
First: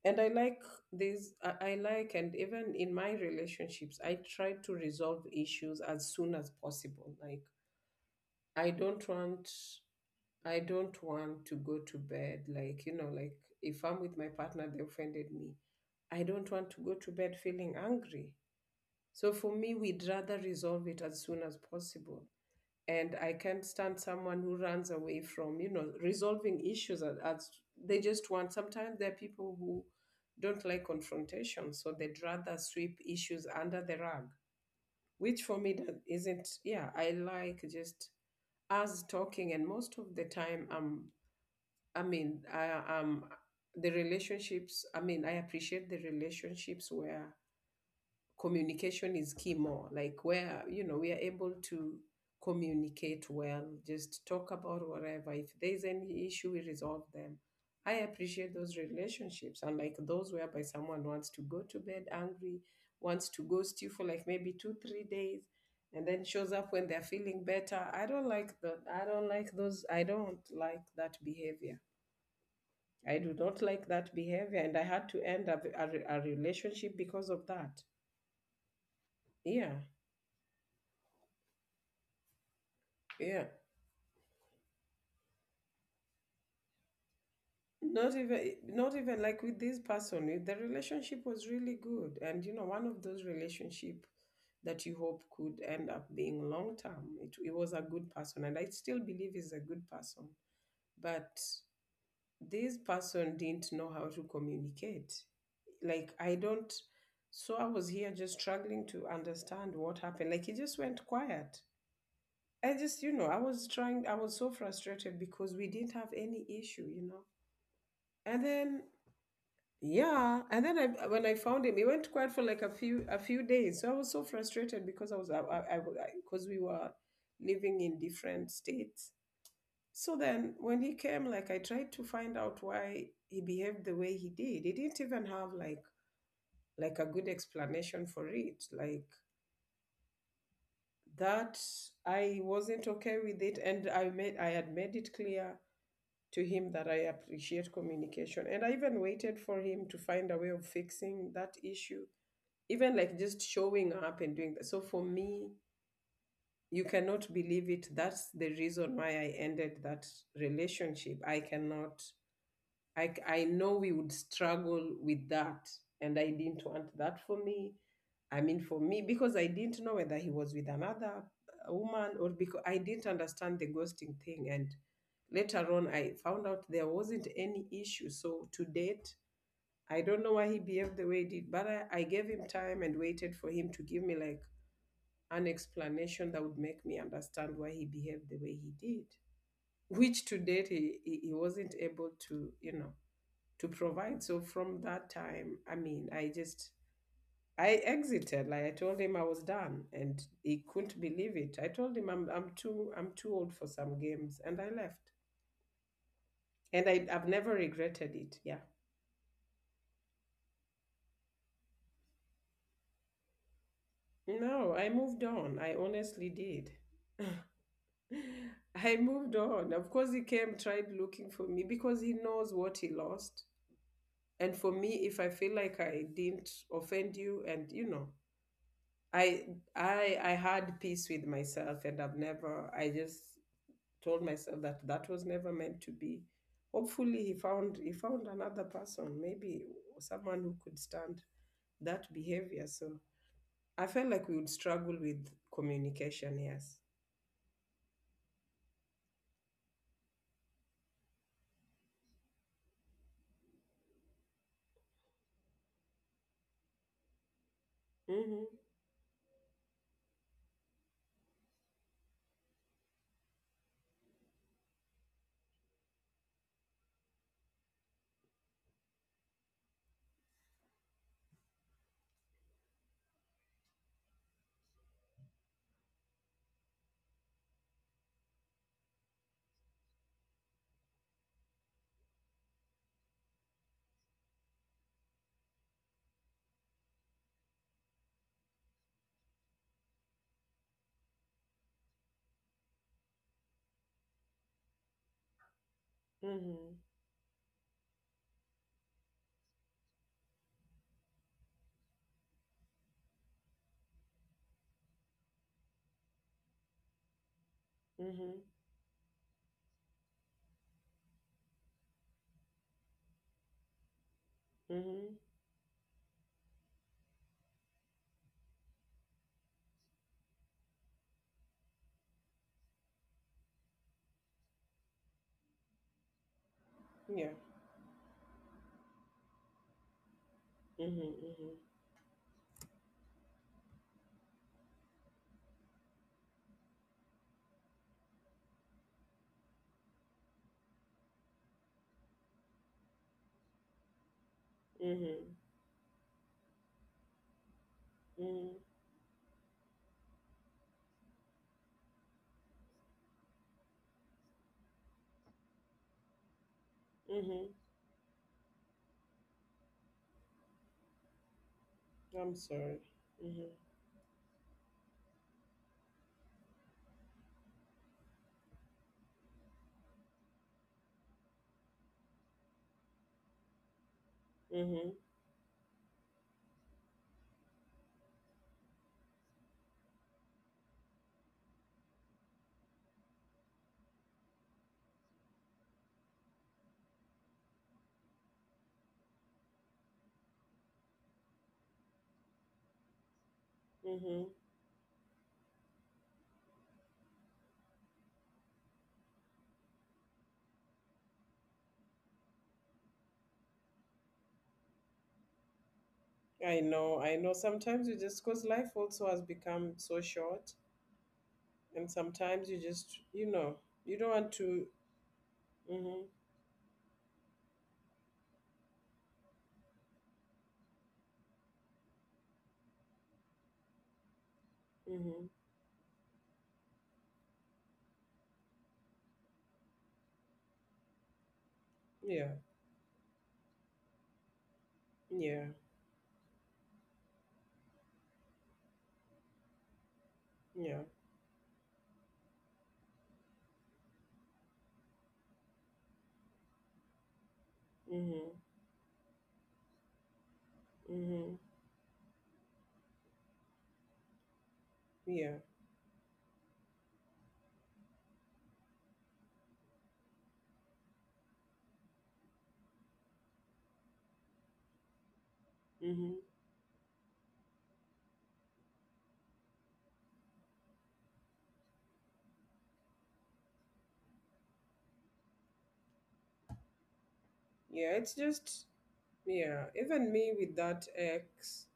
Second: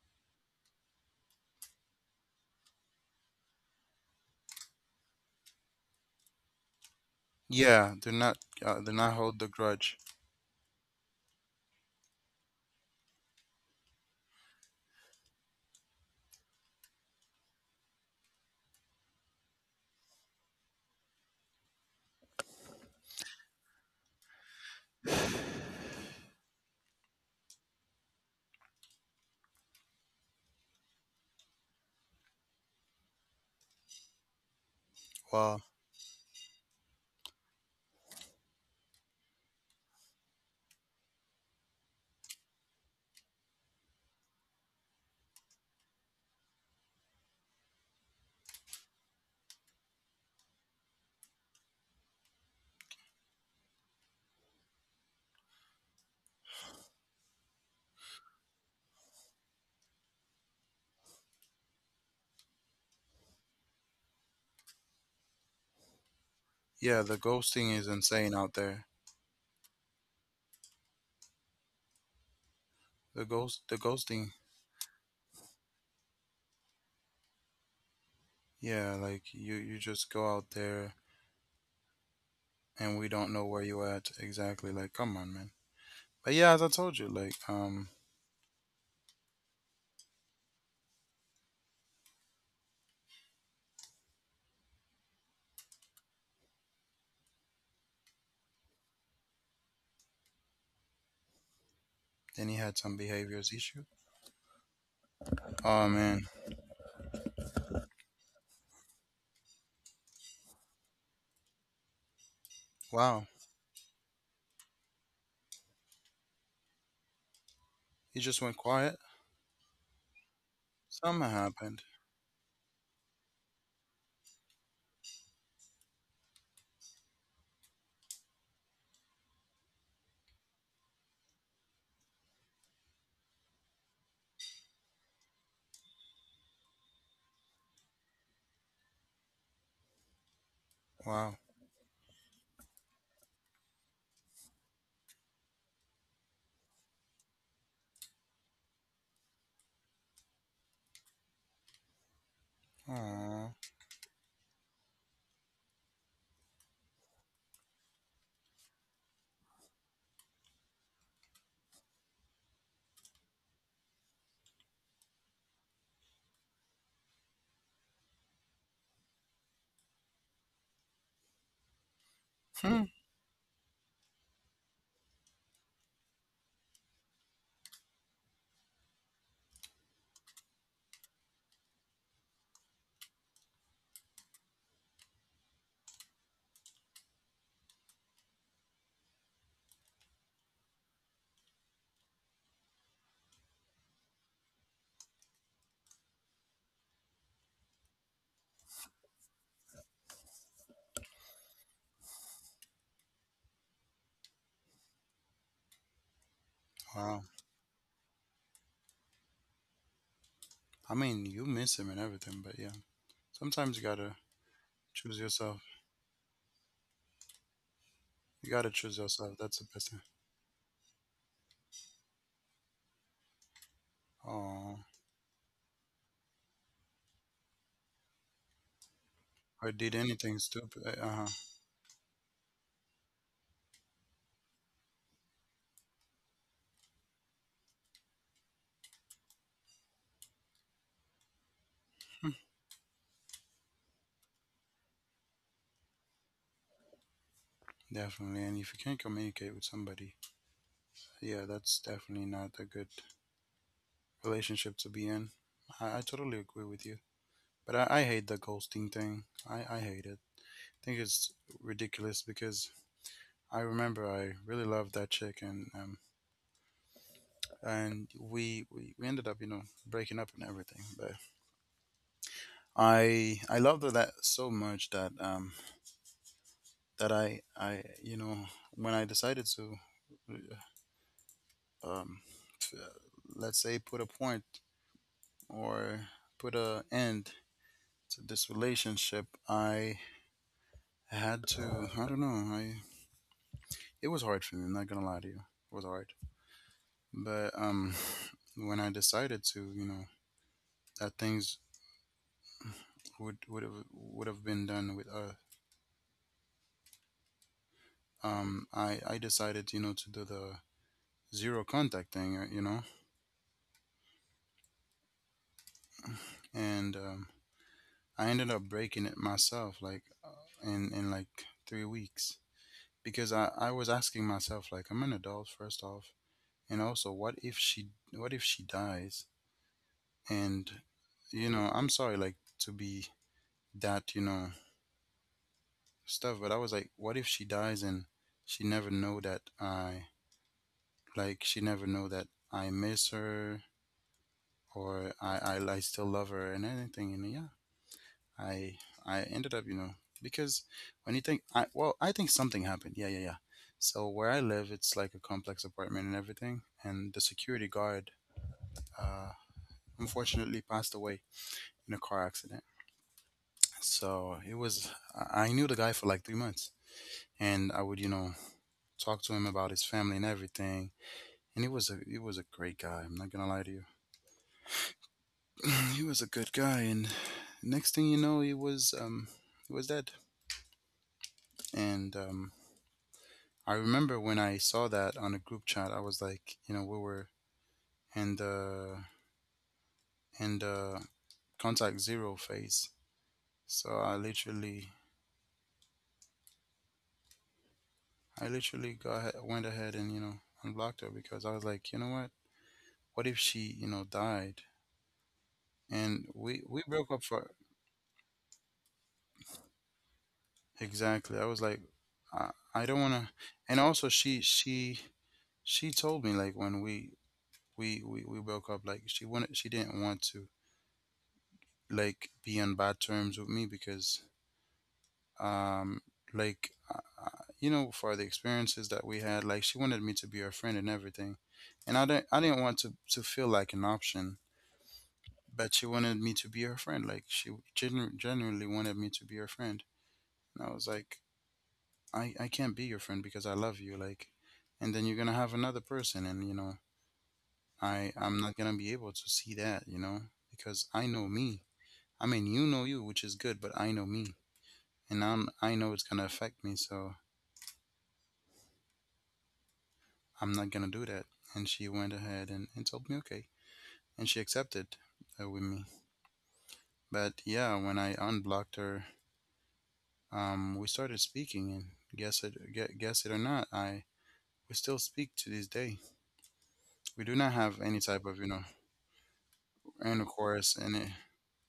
[SPEAKER 2] and I like these, I, I like, and even in my relationships I try to resolve issues as soon as possible, like,
[SPEAKER 1] yeah, do not
[SPEAKER 2] i
[SPEAKER 1] uh, do
[SPEAKER 2] don't
[SPEAKER 1] not hold the
[SPEAKER 2] want
[SPEAKER 1] grudge.
[SPEAKER 2] i don't want to go to bed, like, you know, like, if I'm with my partner, they offended me, I don't want to go to bed feeling angry. So for me, we'd rather resolve it as soon as possible. And I can't stand someone who runs away from, you know, resolving issues, as, as they just want. Sometimes there are people who don't like confrontation, so they'd rather sweep issues under the rug, which for
[SPEAKER 1] Well,
[SPEAKER 2] me, that isn't. Yeah, I like just us talking, and most of the time, um, I mean, I um, the relationships. I mean, I appreciate the relationships where communication is key, more like where, you know, we are able to communicate well, just talk about whatever, if there's any issue we resolve them. I appreciate those relationships, and like those whereby someone wants to go to bed angry, wants to ghost you for, like, maybe two three days, and then shows up when they're
[SPEAKER 1] yeah, the
[SPEAKER 2] feeling
[SPEAKER 1] ghosting
[SPEAKER 2] better.
[SPEAKER 1] is
[SPEAKER 2] I don't
[SPEAKER 1] insane
[SPEAKER 2] like
[SPEAKER 1] out
[SPEAKER 2] that,
[SPEAKER 1] there.
[SPEAKER 2] I don't like those, I don't like that behavior, I
[SPEAKER 1] the
[SPEAKER 2] do not
[SPEAKER 1] ghost the
[SPEAKER 2] like that
[SPEAKER 1] ghosting.
[SPEAKER 2] behavior. And I had to end up a, a relationship because of that.
[SPEAKER 1] Yeah, like you
[SPEAKER 2] Yeah,
[SPEAKER 1] you just go out there and we don't
[SPEAKER 2] yeah.
[SPEAKER 1] know where you at exactly. Like, come on, man. But yeah, as I told you, like, um,
[SPEAKER 2] Not even not even like with this person, eh, the relationship was really good, and, you know, one of those relationship that you hope could end up being long term. It, it was a good person, and I still believe is a good person, but
[SPEAKER 1] then he
[SPEAKER 2] this
[SPEAKER 1] had some
[SPEAKER 2] person
[SPEAKER 1] behaviors
[SPEAKER 2] didn't know
[SPEAKER 1] issue.
[SPEAKER 2] how to communicate,
[SPEAKER 1] Oh
[SPEAKER 2] like,
[SPEAKER 1] man,
[SPEAKER 2] I don't. So I was here just struggling to understand what happened. Like, he just went quiet. I just, you know,
[SPEAKER 1] wow.
[SPEAKER 2] I was trying, I was so frustrated because we didn't have any issue, you know.
[SPEAKER 1] He
[SPEAKER 2] And
[SPEAKER 1] just went
[SPEAKER 2] then,
[SPEAKER 1] quiet.
[SPEAKER 2] yeah, and then I, when
[SPEAKER 1] Something
[SPEAKER 2] I found him, he
[SPEAKER 1] happened.
[SPEAKER 2] went quiet for like a few a few days. So I was so frustrated because I was I I because we were living in different states. So then when he came, like, I tried to find out why he behaved the way he did. He didn't even have like, like a good explanation for it. Like,
[SPEAKER 1] Wow.
[SPEAKER 2] that, I wasn't okay with it, and I made I had made it clear to him that I appreciate communication, and I even waited for him to find a way of fixing that issue, even like just
[SPEAKER 1] Aww.
[SPEAKER 2] showing up and doing that. So for me, you cannot believe it. That's the reason why I ended that relationship. I cannot, I, c- I know we would struggle with that. And I didn't want that for me. I mean, for me, because I didn't know whether he was with another uh, woman, or because I
[SPEAKER 1] Hmm.
[SPEAKER 2] didn't understand the ghosting thing. And later on, I found out there wasn't any issue. So to date, I don't know why he behaved the way he did, but I, I gave him time and waited for him to give me like an explanation that would make me understand why he behaved the way he did, which to date he, he he wasn't able to, you know, to provide. So from that time, I mean, I just, I exited. Like, I told him I was done, and he couldn't believe it. I told him I'm, I'm too, I'm too old for some games, and I left. And I,
[SPEAKER 1] Wow.
[SPEAKER 2] I've never regretted it. Yeah.
[SPEAKER 1] I mean, you miss him and everything, but yeah. Sometimes you gotta
[SPEAKER 2] No, I
[SPEAKER 1] choose
[SPEAKER 2] moved on.
[SPEAKER 1] yourself.
[SPEAKER 2] I honestly did.
[SPEAKER 1] You gotta
[SPEAKER 2] I
[SPEAKER 1] choose
[SPEAKER 2] moved
[SPEAKER 1] yourself. That's the
[SPEAKER 2] on. Of
[SPEAKER 1] best thing.
[SPEAKER 2] course, he came, tried looking for me because he knows what he lost. And for
[SPEAKER 1] Aww.
[SPEAKER 2] me, if I feel like I didn't offend you, and, you know, I
[SPEAKER 1] Or did
[SPEAKER 2] I I
[SPEAKER 1] anything
[SPEAKER 2] had
[SPEAKER 1] stupid.
[SPEAKER 2] peace with
[SPEAKER 1] Uh
[SPEAKER 2] myself, and I've never. I just told myself that that was never meant to be. Hopefully, he found he found another person, maybe someone who could stand that
[SPEAKER 1] huh.
[SPEAKER 2] behavior. So I felt like we would struggle with communication. Yes.
[SPEAKER 1] Definitely. And if you can't communicate with somebody, yeah, that's definitely not a good relationship to be in. I, I totally agree with you. But I, I hate the
[SPEAKER 2] Mm-hmm.
[SPEAKER 1] ghosting thing. I, I hate it. I think it's ridiculous because I remember I really loved that chick, and um, and we, we we ended up you know breaking up and everything. But I I loved her that so much that um that I I you know when I decided to uh, um t- let's say put a point or put a end to this relationship, I I had to. I don't know. I it was hard for me. I'm not gonna lie to you. It was hard.
[SPEAKER 2] Mm-hmm.
[SPEAKER 1] But um, when I decided to, you know, that things would would have would have been done with us.
[SPEAKER 2] Mm-hmm.
[SPEAKER 1] Um, I I decided, you know, to do the zero contact thing. uh, You know,
[SPEAKER 2] Mm-hmm.
[SPEAKER 1] and um, I ended up breaking it myself, like uh, in in like three weeks because I I was asking myself, like, I'm an adult first off, and also,
[SPEAKER 2] Yeah.
[SPEAKER 1] what if she what if she dies and you
[SPEAKER 2] Mhm.
[SPEAKER 1] know, I'm sorry, like to be that you know stuff, but I was like, what if she dies and she never know that I like she never know that I miss her,
[SPEAKER 2] Mhm.
[SPEAKER 1] or
[SPEAKER 2] Mhm.
[SPEAKER 1] i i, I still love her and anything. And yeah,
[SPEAKER 2] Mhm.
[SPEAKER 1] i I ended up you know because when you think I well I think something happened, yeah yeah yeah. So where I live it's like a complex apartment and everything, and the
[SPEAKER 2] Mhm.
[SPEAKER 1] security guard uh unfortunately passed away in a car
[SPEAKER 2] I'm
[SPEAKER 1] accident.
[SPEAKER 2] sorry. Mhm.
[SPEAKER 1] So it was i I knew the guy for like three months, and I would you know talked to him about his family and everything. And he was a he was a great guy. I'm not gonna lie to you.
[SPEAKER 2] Mhm.
[SPEAKER 1] He was a good guy, and next thing you know, he was um he was dead. And um, I remember when I saw that on a group chat, I was like, you know, we were in the in the contact zero phase. So I
[SPEAKER 2] Mhm.
[SPEAKER 1] literally I literally got ahe- went ahead and you know unblocked her because I was like, you know what? What if she you know died? And
[SPEAKER 2] I
[SPEAKER 1] we we
[SPEAKER 2] know. I
[SPEAKER 1] broke up
[SPEAKER 2] know.
[SPEAKER 1] for
[SPEAKER 2] Sometimes you just, cause life also has become so short,
[SPEAKER 1] Exactly. I was like,
[SPEAKER 2] and sometimes
[SPEAKER 1] I,
[SPEAKER 2] you
[SPEAKER 1] I
[SPEAKER 2] just,
[SPEAKER 1] don't want
[SPEAKER 2] you
[SPEAKER 1] to.
[SPEAKER 2] know,
[SPEAKER 1] And
[SPEAKER 2] you don't
[SPEAKER 1] also,
[SPEAKER 2] want
[SPEAKER 1] she
[SPEAKER 2] to.
[SPEAKER 1] she she
[SPEAKER 2] Mhm.
[SPEAKER 1] told me like when we we we we broke up, like she wanted she didn't want to like be on bad terms with me because
[SPEAKER 2] Mhm.
[SPEAKER 1] um like uh, uh, you know, for the experiences that we had, like she wanted me to be her friend and everything, and I
[SPEAKER 2] Yeah.
[SPEAKER 1] didn't I didn't want to to feel like an option,
[SPEAKER 2] Yeah.
[SPEAKER 1] but she wanted me to be her friend. Like she genu- genuinely wanted me to be her friend, and I
[SPEAKER 2] Yeah.
[SPEAKER 1] was like, I, I can't be your friend because I love you, like, and then you're gonna have another person, and you know, I
[SPEAKER 2] Mhm.
[SPEAKER 1] I'm not gonna be able to see that, you know, because I know
[SPEAKER 2] Mhm.
[SPEAKER 1] me. I mean, you know you, which is good, but I know me, and
[SPEAKER 2] Yeah.
[SPEAKER 1] I'm I know it's gonna affect me, so I'm not gonna do that. And she went ahead and, and told me okay, and she accepted uh, with me.
[SPEAKER 2] Mhm.
[SPEAKER 1] But yeah, when I unblocked her, um, we started speaking, and guess it gue- guess it or not, I we still speak to this day. We do not have
[SPEAKER 2] Yeah.
[SPEAKER 1] any
[SPEAKER 2] It's
[SPEAKER 1] type of, you
[SPEAKER 2] just,
[SPEAKER 1] know.
[SPEAKER 2] yeah. Even
[SPEAKER 1] And
[SPEAKER 2] me
[SPEAKER 1] of
[SPEAKER 2] with
[SPEAKER 1] course,
[SPEAKER 2] that
[SPEAKER 1] and it,
[SPEAKER 2] ex,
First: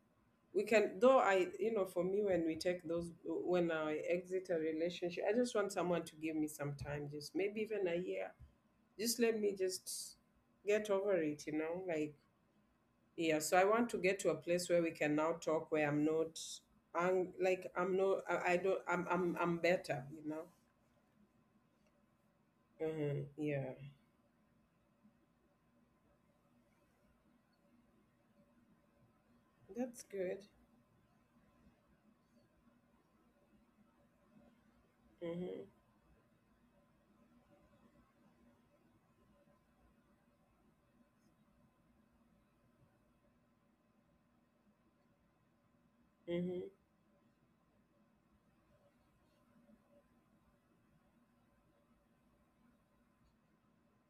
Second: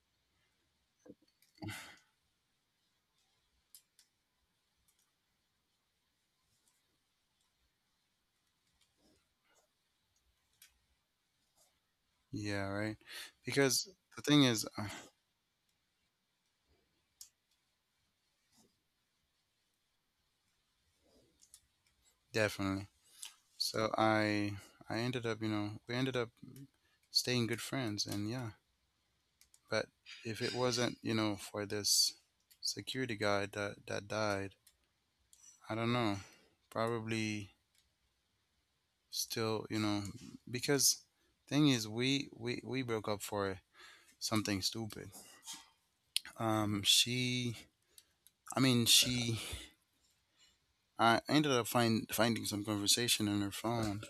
[SPEAKER 2] we can though, I, you know, for me, when we take those, when I exit a relationship I just want someone to give me some time, just maybe even a year, just let me just get over it, you know, like,
[SPEAKER 1] yeah, right.
[SPEAKER 2] yeah. So I
[SPEAKER 1] Because
[SPEAKER 2] want to get
[SPEAKER 1] the
[SPEAKER 2] to a
[SPEAKER 1] thing is,
[SPEAKER 2] place where
[SPEAKER 1] uh,
[SPEAKER 2] we can now talk, where I'm, not I'm like, i'm not i, I don't, I'm, I'm i'm better, you know.
[SPEAKER 1] definitely.
[SPEAKER 2] Hmm, yeah.
[SPEAKER 1] So I, I ended up, you know, we ended up staying good friends, and yeah. But
[SPEAKER 2] That's good.
[SPEAKER 1] if it wasn't, you know, for this security guy that that died,
[SPEAKER 2] Hmm.
[SPEAKER 1] I don't know. Probably still, you know, because thing is, we we we broke up for something stupid.
[SPEAKER 2] Hmm.
[SPEAKER 1] Um, she, I mean, she, I ended up find finding some conversation on her phone,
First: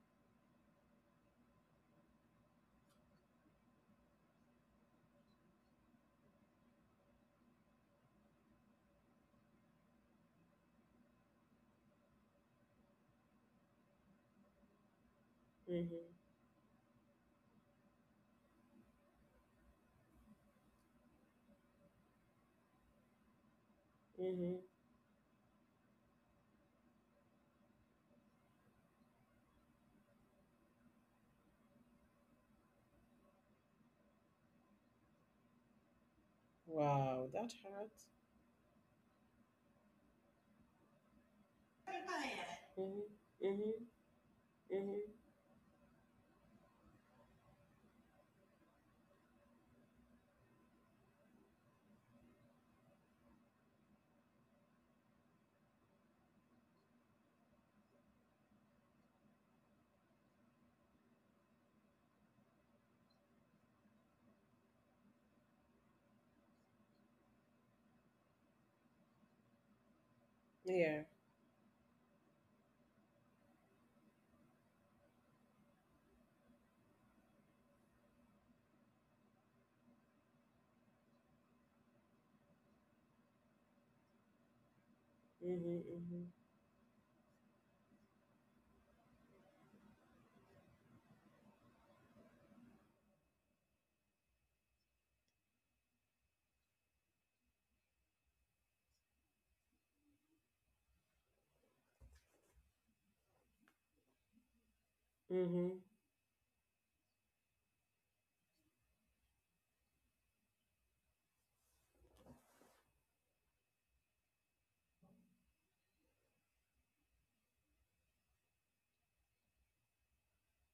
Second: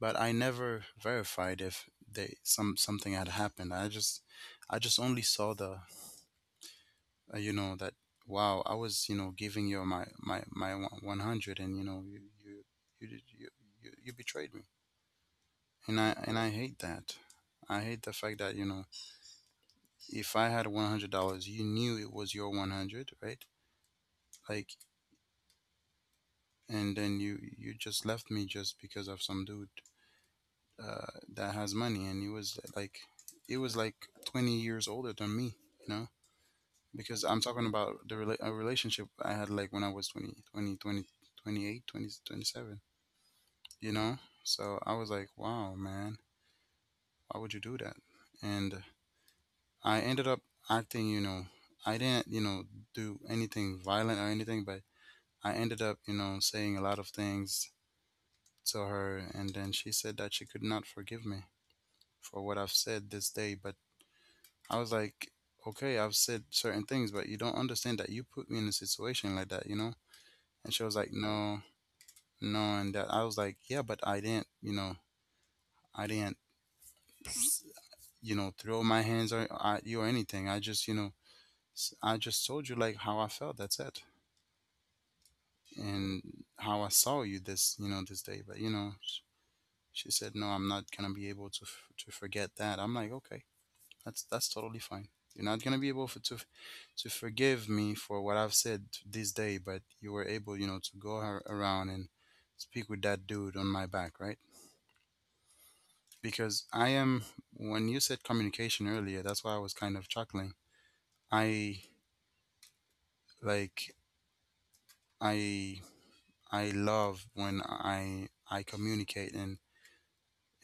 [SPEAKER 1] but I never verified if they some something had happened. I just I just only saw the uh, you know, that wow, I was, you know, giving you my my my one hundred, and you know, you you you did you, you you betrayed me, and I
[SPEAKER 2] Hmm.
[SPEAKER 1] and I hate that. I hate the fact that, you know, if I had one hundred dollars, you knew it was your one hundred, right?
[SPEAKER 2] Hmm.
[SPEAKER 1] Like, and then you you just left me just because of some dude, uh, that has money, and he was like, it was like twenty years older than me, you know, because
[SPEAKER 2] Wow,
[SPEAKER 1] I'm
[SPEAKER 2] that
[SPEAKER 1] talking
[SPEAKER 2] hurts.
[SPEAKER 1] about the rela- a relationship I had like when I was twenty, twenty, twenty, twenty-eight, twenty, twenty-seven,
[SPEAKER 2] Hmm. Hmm.
[SPEAKER 1] you know. So I was
[SPEAKER 2] Hmm.
[SPEAKER 1] like, wow, man, why would you do that? And I ended up acting, you know, I didn't, you know, do anything violent or anything, but I ended up, you know, saying a lot of things to her, and then she said that she could not forgive me for what I've said this day. But I was like, okay, I've said certain things, but you don't understand that you put me in a situation like that, you know? And she was
[SPEAKER 2] Yeah.
[SPEAKER 1] like, no, no. And that I was like, yeah, but I didn't, you know, I didn't, you know, throw my hands or, at you or anything. I just, you know, s- I just told you like how I felt. That's it.
[SPEAKER 2] Hmm.
[SPEAKER 1] And
[SPEAKER 2] Hmm.
[SPEAKER 1] how I saw you this, you know, this day. But, you know, sh- she said, no, I'm not going to be able to, f- to forget that. I'm like, okay. That's that's totally fine. You're not gonna be able for, to to forgive me for what I've said this day, but you were able, you know, to go ar- around and speak with that dude on my back, right?
[SPEAKER 2] Mm-hmm.
[SPEAKER 1] Because I am, when you said communication earlier, that's why I was kind of chuckling. I like I I love when I I communicate and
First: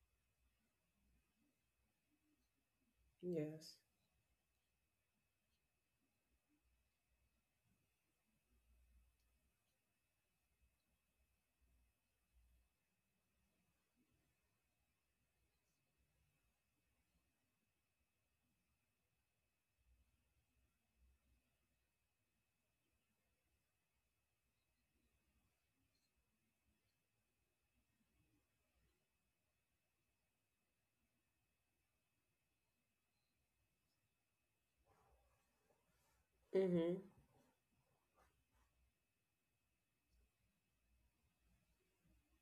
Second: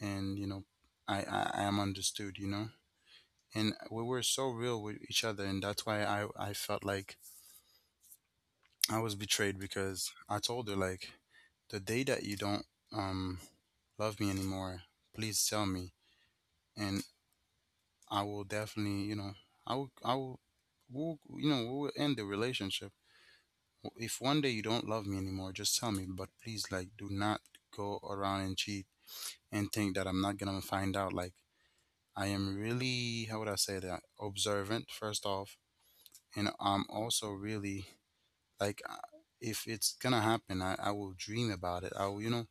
[SPEAKER 1] and you know, I I, I am understood, you know. And
[SPEAKER 2] Yes.
[SPEAKER 1] we were so real with each other, and that's why I I felt like I was betrayed because I told her like, the day that you don't um love me anymore, please tell me, and I will definitely, you know, I will I will, we'll, you know, we'll end the relationship. If one day you don't love me anymore, just tell me, but please, like, do not go around and cheat and think that I'm not going to find out. Like, I am really, how would I say that? Observant, first off, and I'm
[SPEAKER 2] Mm-hmm.
[SPEAKER 1] also really like, uh, if it's gonna happen, I, I will dream about it. I will, you know,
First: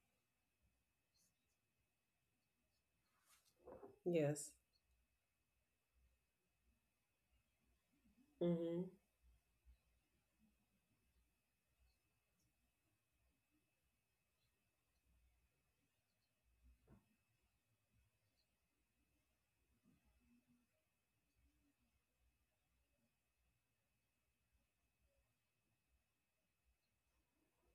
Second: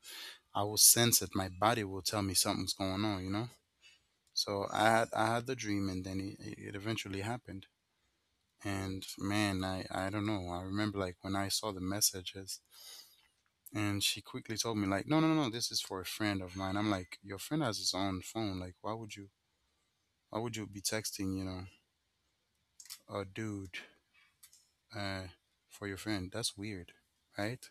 [SPEAKER 1] I will sense it. My body will tell me something's going on, you know.
[SPEAKER 2] Yes.
[SPEAKER 1] So i had I had the dream, and then it, it eventually happened.
[SPEAKER 2] Mm-hmm.
[SPEAKER 1] And man, i i don't know. I remember like when I saw the messages, and she quickly told me like, no no no no, this is for a friend of mine. I'm like, your friend has his own phone. Like, why would you, why would you be texting, you know, a dude, uh for your friend? That's weird, right?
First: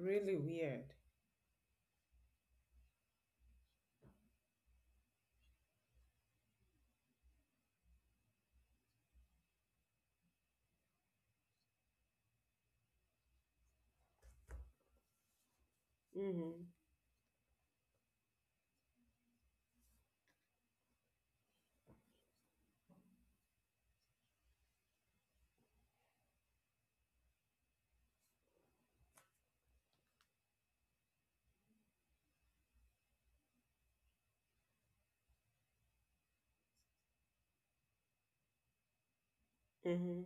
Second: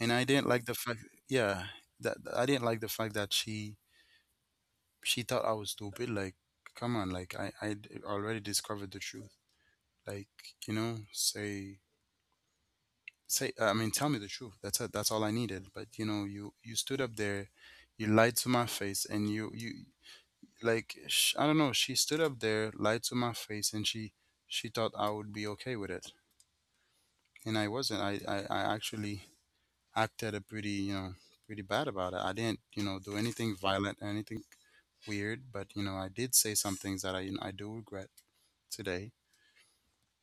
[SPEAKER 1] And I didn't like the
[SPEAKER 2] weird.
[SPEAKER 1] fact, yeah, that that- I didn't like the fact that she she thought I was stupid. Like, come on, like I I d- already discovered the truth. Like, you know, say say I mean, tell me the truth. That's it. That's all I needed. But you know, you
[SPEAKER 2] Mm-hmm.
[SPEAKER 1] you stood up there, you lied to my face, and you you like sh- I don't know. She stood up there, lied to my face, and she she thought I would be okay with it, and I wasn't. I I, I actually acted a pretty, you know, pretty bad about it. I didn't, you know, do anything violent, anything weird, but you know, I did say some things that I, you know, I do regret today.
[SPEAKER 2] Mm-hmm.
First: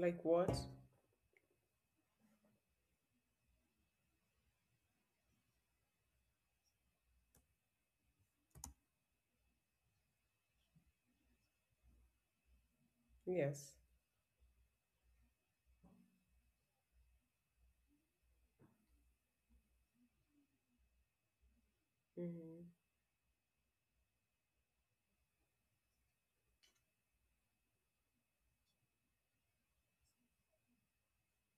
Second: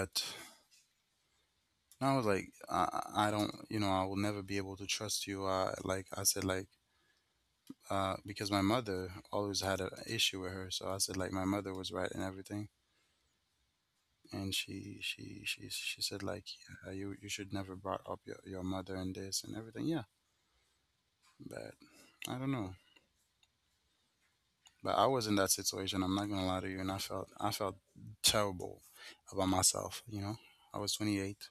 [SPEAKER 2] Like what?
[SPEAKER 1] I was like, I, I don't, you know, I will never be able to trust you. Uh, like I said, like uh, because my mother always had an issue with her, so I said like my mother was right and everything.
[SPEAKER 2] Yes.
[SPEAKER 1] And she, she, she, she said like, yeah, you, you should never brought up your, your mother and this and everything. Yeah, but I don't
[SPEAKER 2] Mm-hmm.
[SPEAKER 1] know. But I was in that situation. I'm not gonna lie to you, and I felt I felt terrible about myself. You know, I was twenty-eight,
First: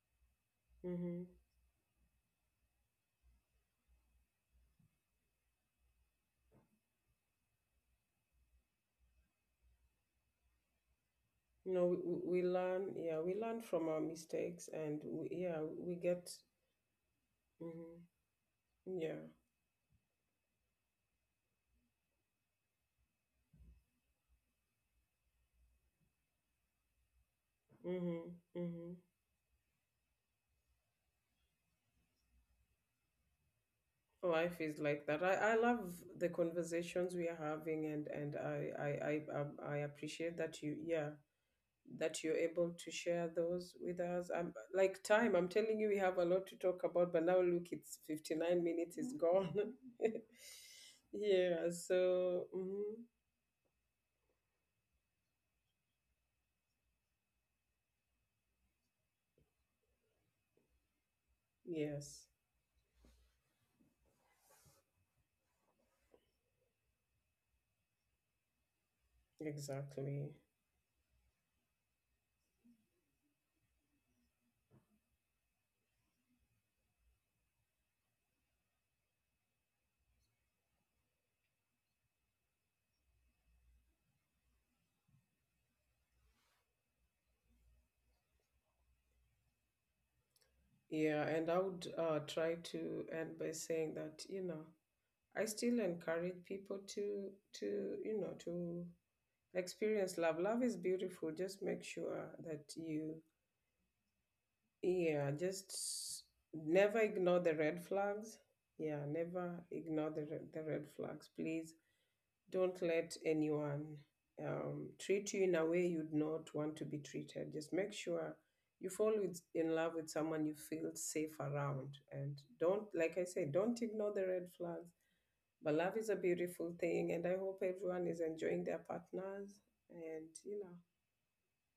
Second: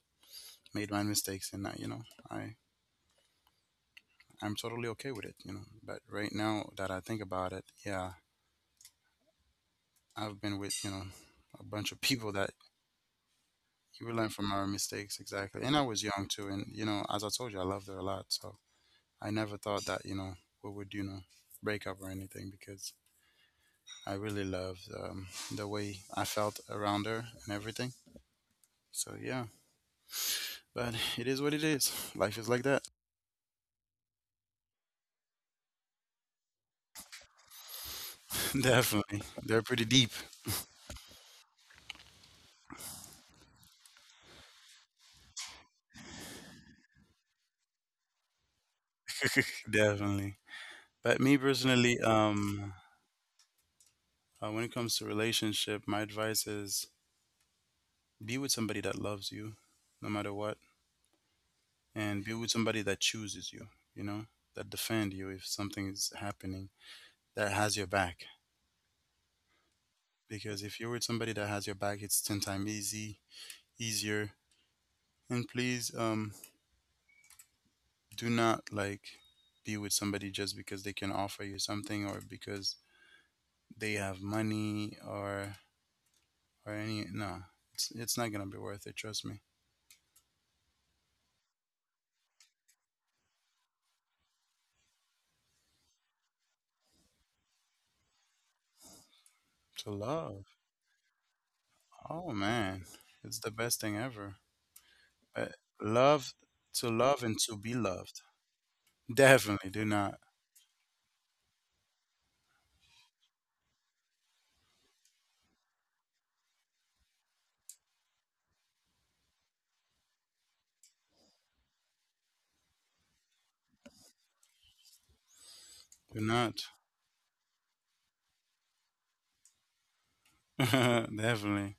[SPEAKER 1] made my
[SPEAKER 2] Mm-hmm.
[SPEAKER 1] mistakes, and I, you know, I I'm totally okay with it. You know, but right now that I think about it, yeah, I've been with, you know, a
[SPEAKER 2] No,
[SPEAKER 1] bunch
[SPEAKER 2] we,
[SPEAKER 1] of
[SPEAKER 2] we
[SPEAKER 1] people
[SPEAKER 2] we
[SPEAKER 1] that,
[SPEAKER 2] learn, yeah, we learn from our
[SPEAKER 1] you learn from our
[SPEAKER 2] mistakes, and
[SPEAKER 1] mistakes,
[SPEAKER 2] we, yeah,
[SPEAKER 1] exactly. And I
[SPEAKER 2] we
[SPEAKER 1] was young
[SPEAKER 2] get,
[SPEAKER 1] too, and you know, as I told you, I loved her a lot.
[SPEAKER 2] Mm-hmm.
[SPEAKER 1] So
[SPEAKER 2] Yeah,
[SPEAKER 1] I never thought that, you know, we would, you know, break up or anything, because I really loved, um, the way I felt around her and everything.
[SPEAKER 2] Mm-hmm. Mm-hmm.
[SPEAKER 1] So yeah, but it is what it is. Life is like that.
[SPEAKER 2] Life is like that. I, I love the conversations we are having, and, and I, I, I,
[SPEAKER 1] Definitely. They're
[SPEAKER 2] I, I
[SPEAKER 1] pretty deep.
[SPEAKER 2] appreciate that you, yeah, that you're able to share those with us. Um, like, time, I'm telling you, we have a lot to talk about, but now look, it's fifty-nine minutes is gone.
[SPEAKER 1] Definitely. But me
[SPEAKER 2] Yeah,
[SPEAKER 1] personally,
[SPEAKER 2] so,
[SPEAKER 1] um,
[SPEAKER 2] mhm,
[SPEAKER 1] uh, when it comes to relationship, my advice is, be with somebody that loves you, no matter what, and be
[SPEAKER 2] yes,
[SPEAKER 1] with somebody that chooses you. You know, that defend you if something is happening, that has your back.
[SPEAKER 2] exactly.
[SPEAKER 1] Because if you're with somebody that has your back, it's ten times easy, easier. And please, um, do not like, be with somebody just because they can offer you something or because they have money or or any, no, it's it's not gonna be worth it, trust me.
[SPEAKER 2] Yeah, and I would uh, try to end by saying that, you know, I still encourage people to to, you know, to
[SPEAKER 1] To
[SPEAKER 2] experience love.
[SPEAKER 1] love,
[SPEAKER 2] Love is beautiful. Just make sure
[SPEAKER 1] oh
[SPEAKER 2] that
[SPEAKER 1] man,
[SPEAKER 2] you,
[SPEAKER 1] it's the best thing ever.
[SPEAKER 2] yeah,
[SPEAKER 1] But
[SPEAKER 2] just
[SPEAKER 1] love, to
[SPEAKER 2] never
[SPEAKER 1] love and
[SPEAKER 2] ignore the
[SPEAKER 1] to be
[SPEAKER 2] red
[SPEAKER 1] loved.
[SPEAKER 2] flags. Yeah, never
[SPEAKER 1] Definitely do
[SPEAKER 2] ignore
[SPEAKER 1] not,
[SPEAKER 2] the, re- the red flags. Please don't let anyone um, treat you in a way you'd not want to be treated. Just make sure you fall with, in love with someone you feel safe around. And don't, like I said, don't ignore the red flags. But love is a
[SPEAKER 1] do not
[SPEAKER 2] beautiful thing. And I hope everyone is enjoying their partners. And, you know,
[SPEAKER 1] definitely.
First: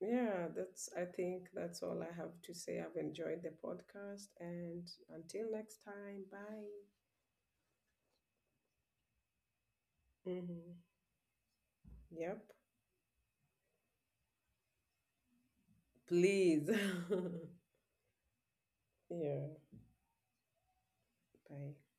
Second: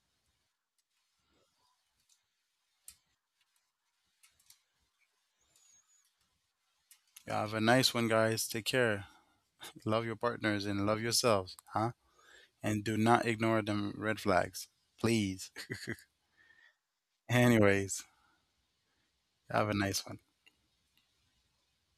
[SPEAKER 2] yeah, that's, I think that's all I have to say. I've enjoyed the podcast, and until next time, bye.
[SPEAKER 1] Yeah, have a nice one guys, take care, love your partners
[SPEAKER 2] Hmm.
[SPEAKER 1] and love yourselves, huh,
[SPEAKER 2] Yep.
[SPEAKER 1] and do not ignore them red flags, please.
[SPEAKER 2] Please.
[SPEAKER 1] Anyways,
[SPEAKER 2] Yeah,
[SPEAKER 1] have a nice one.
[SPEAKER 2] bye.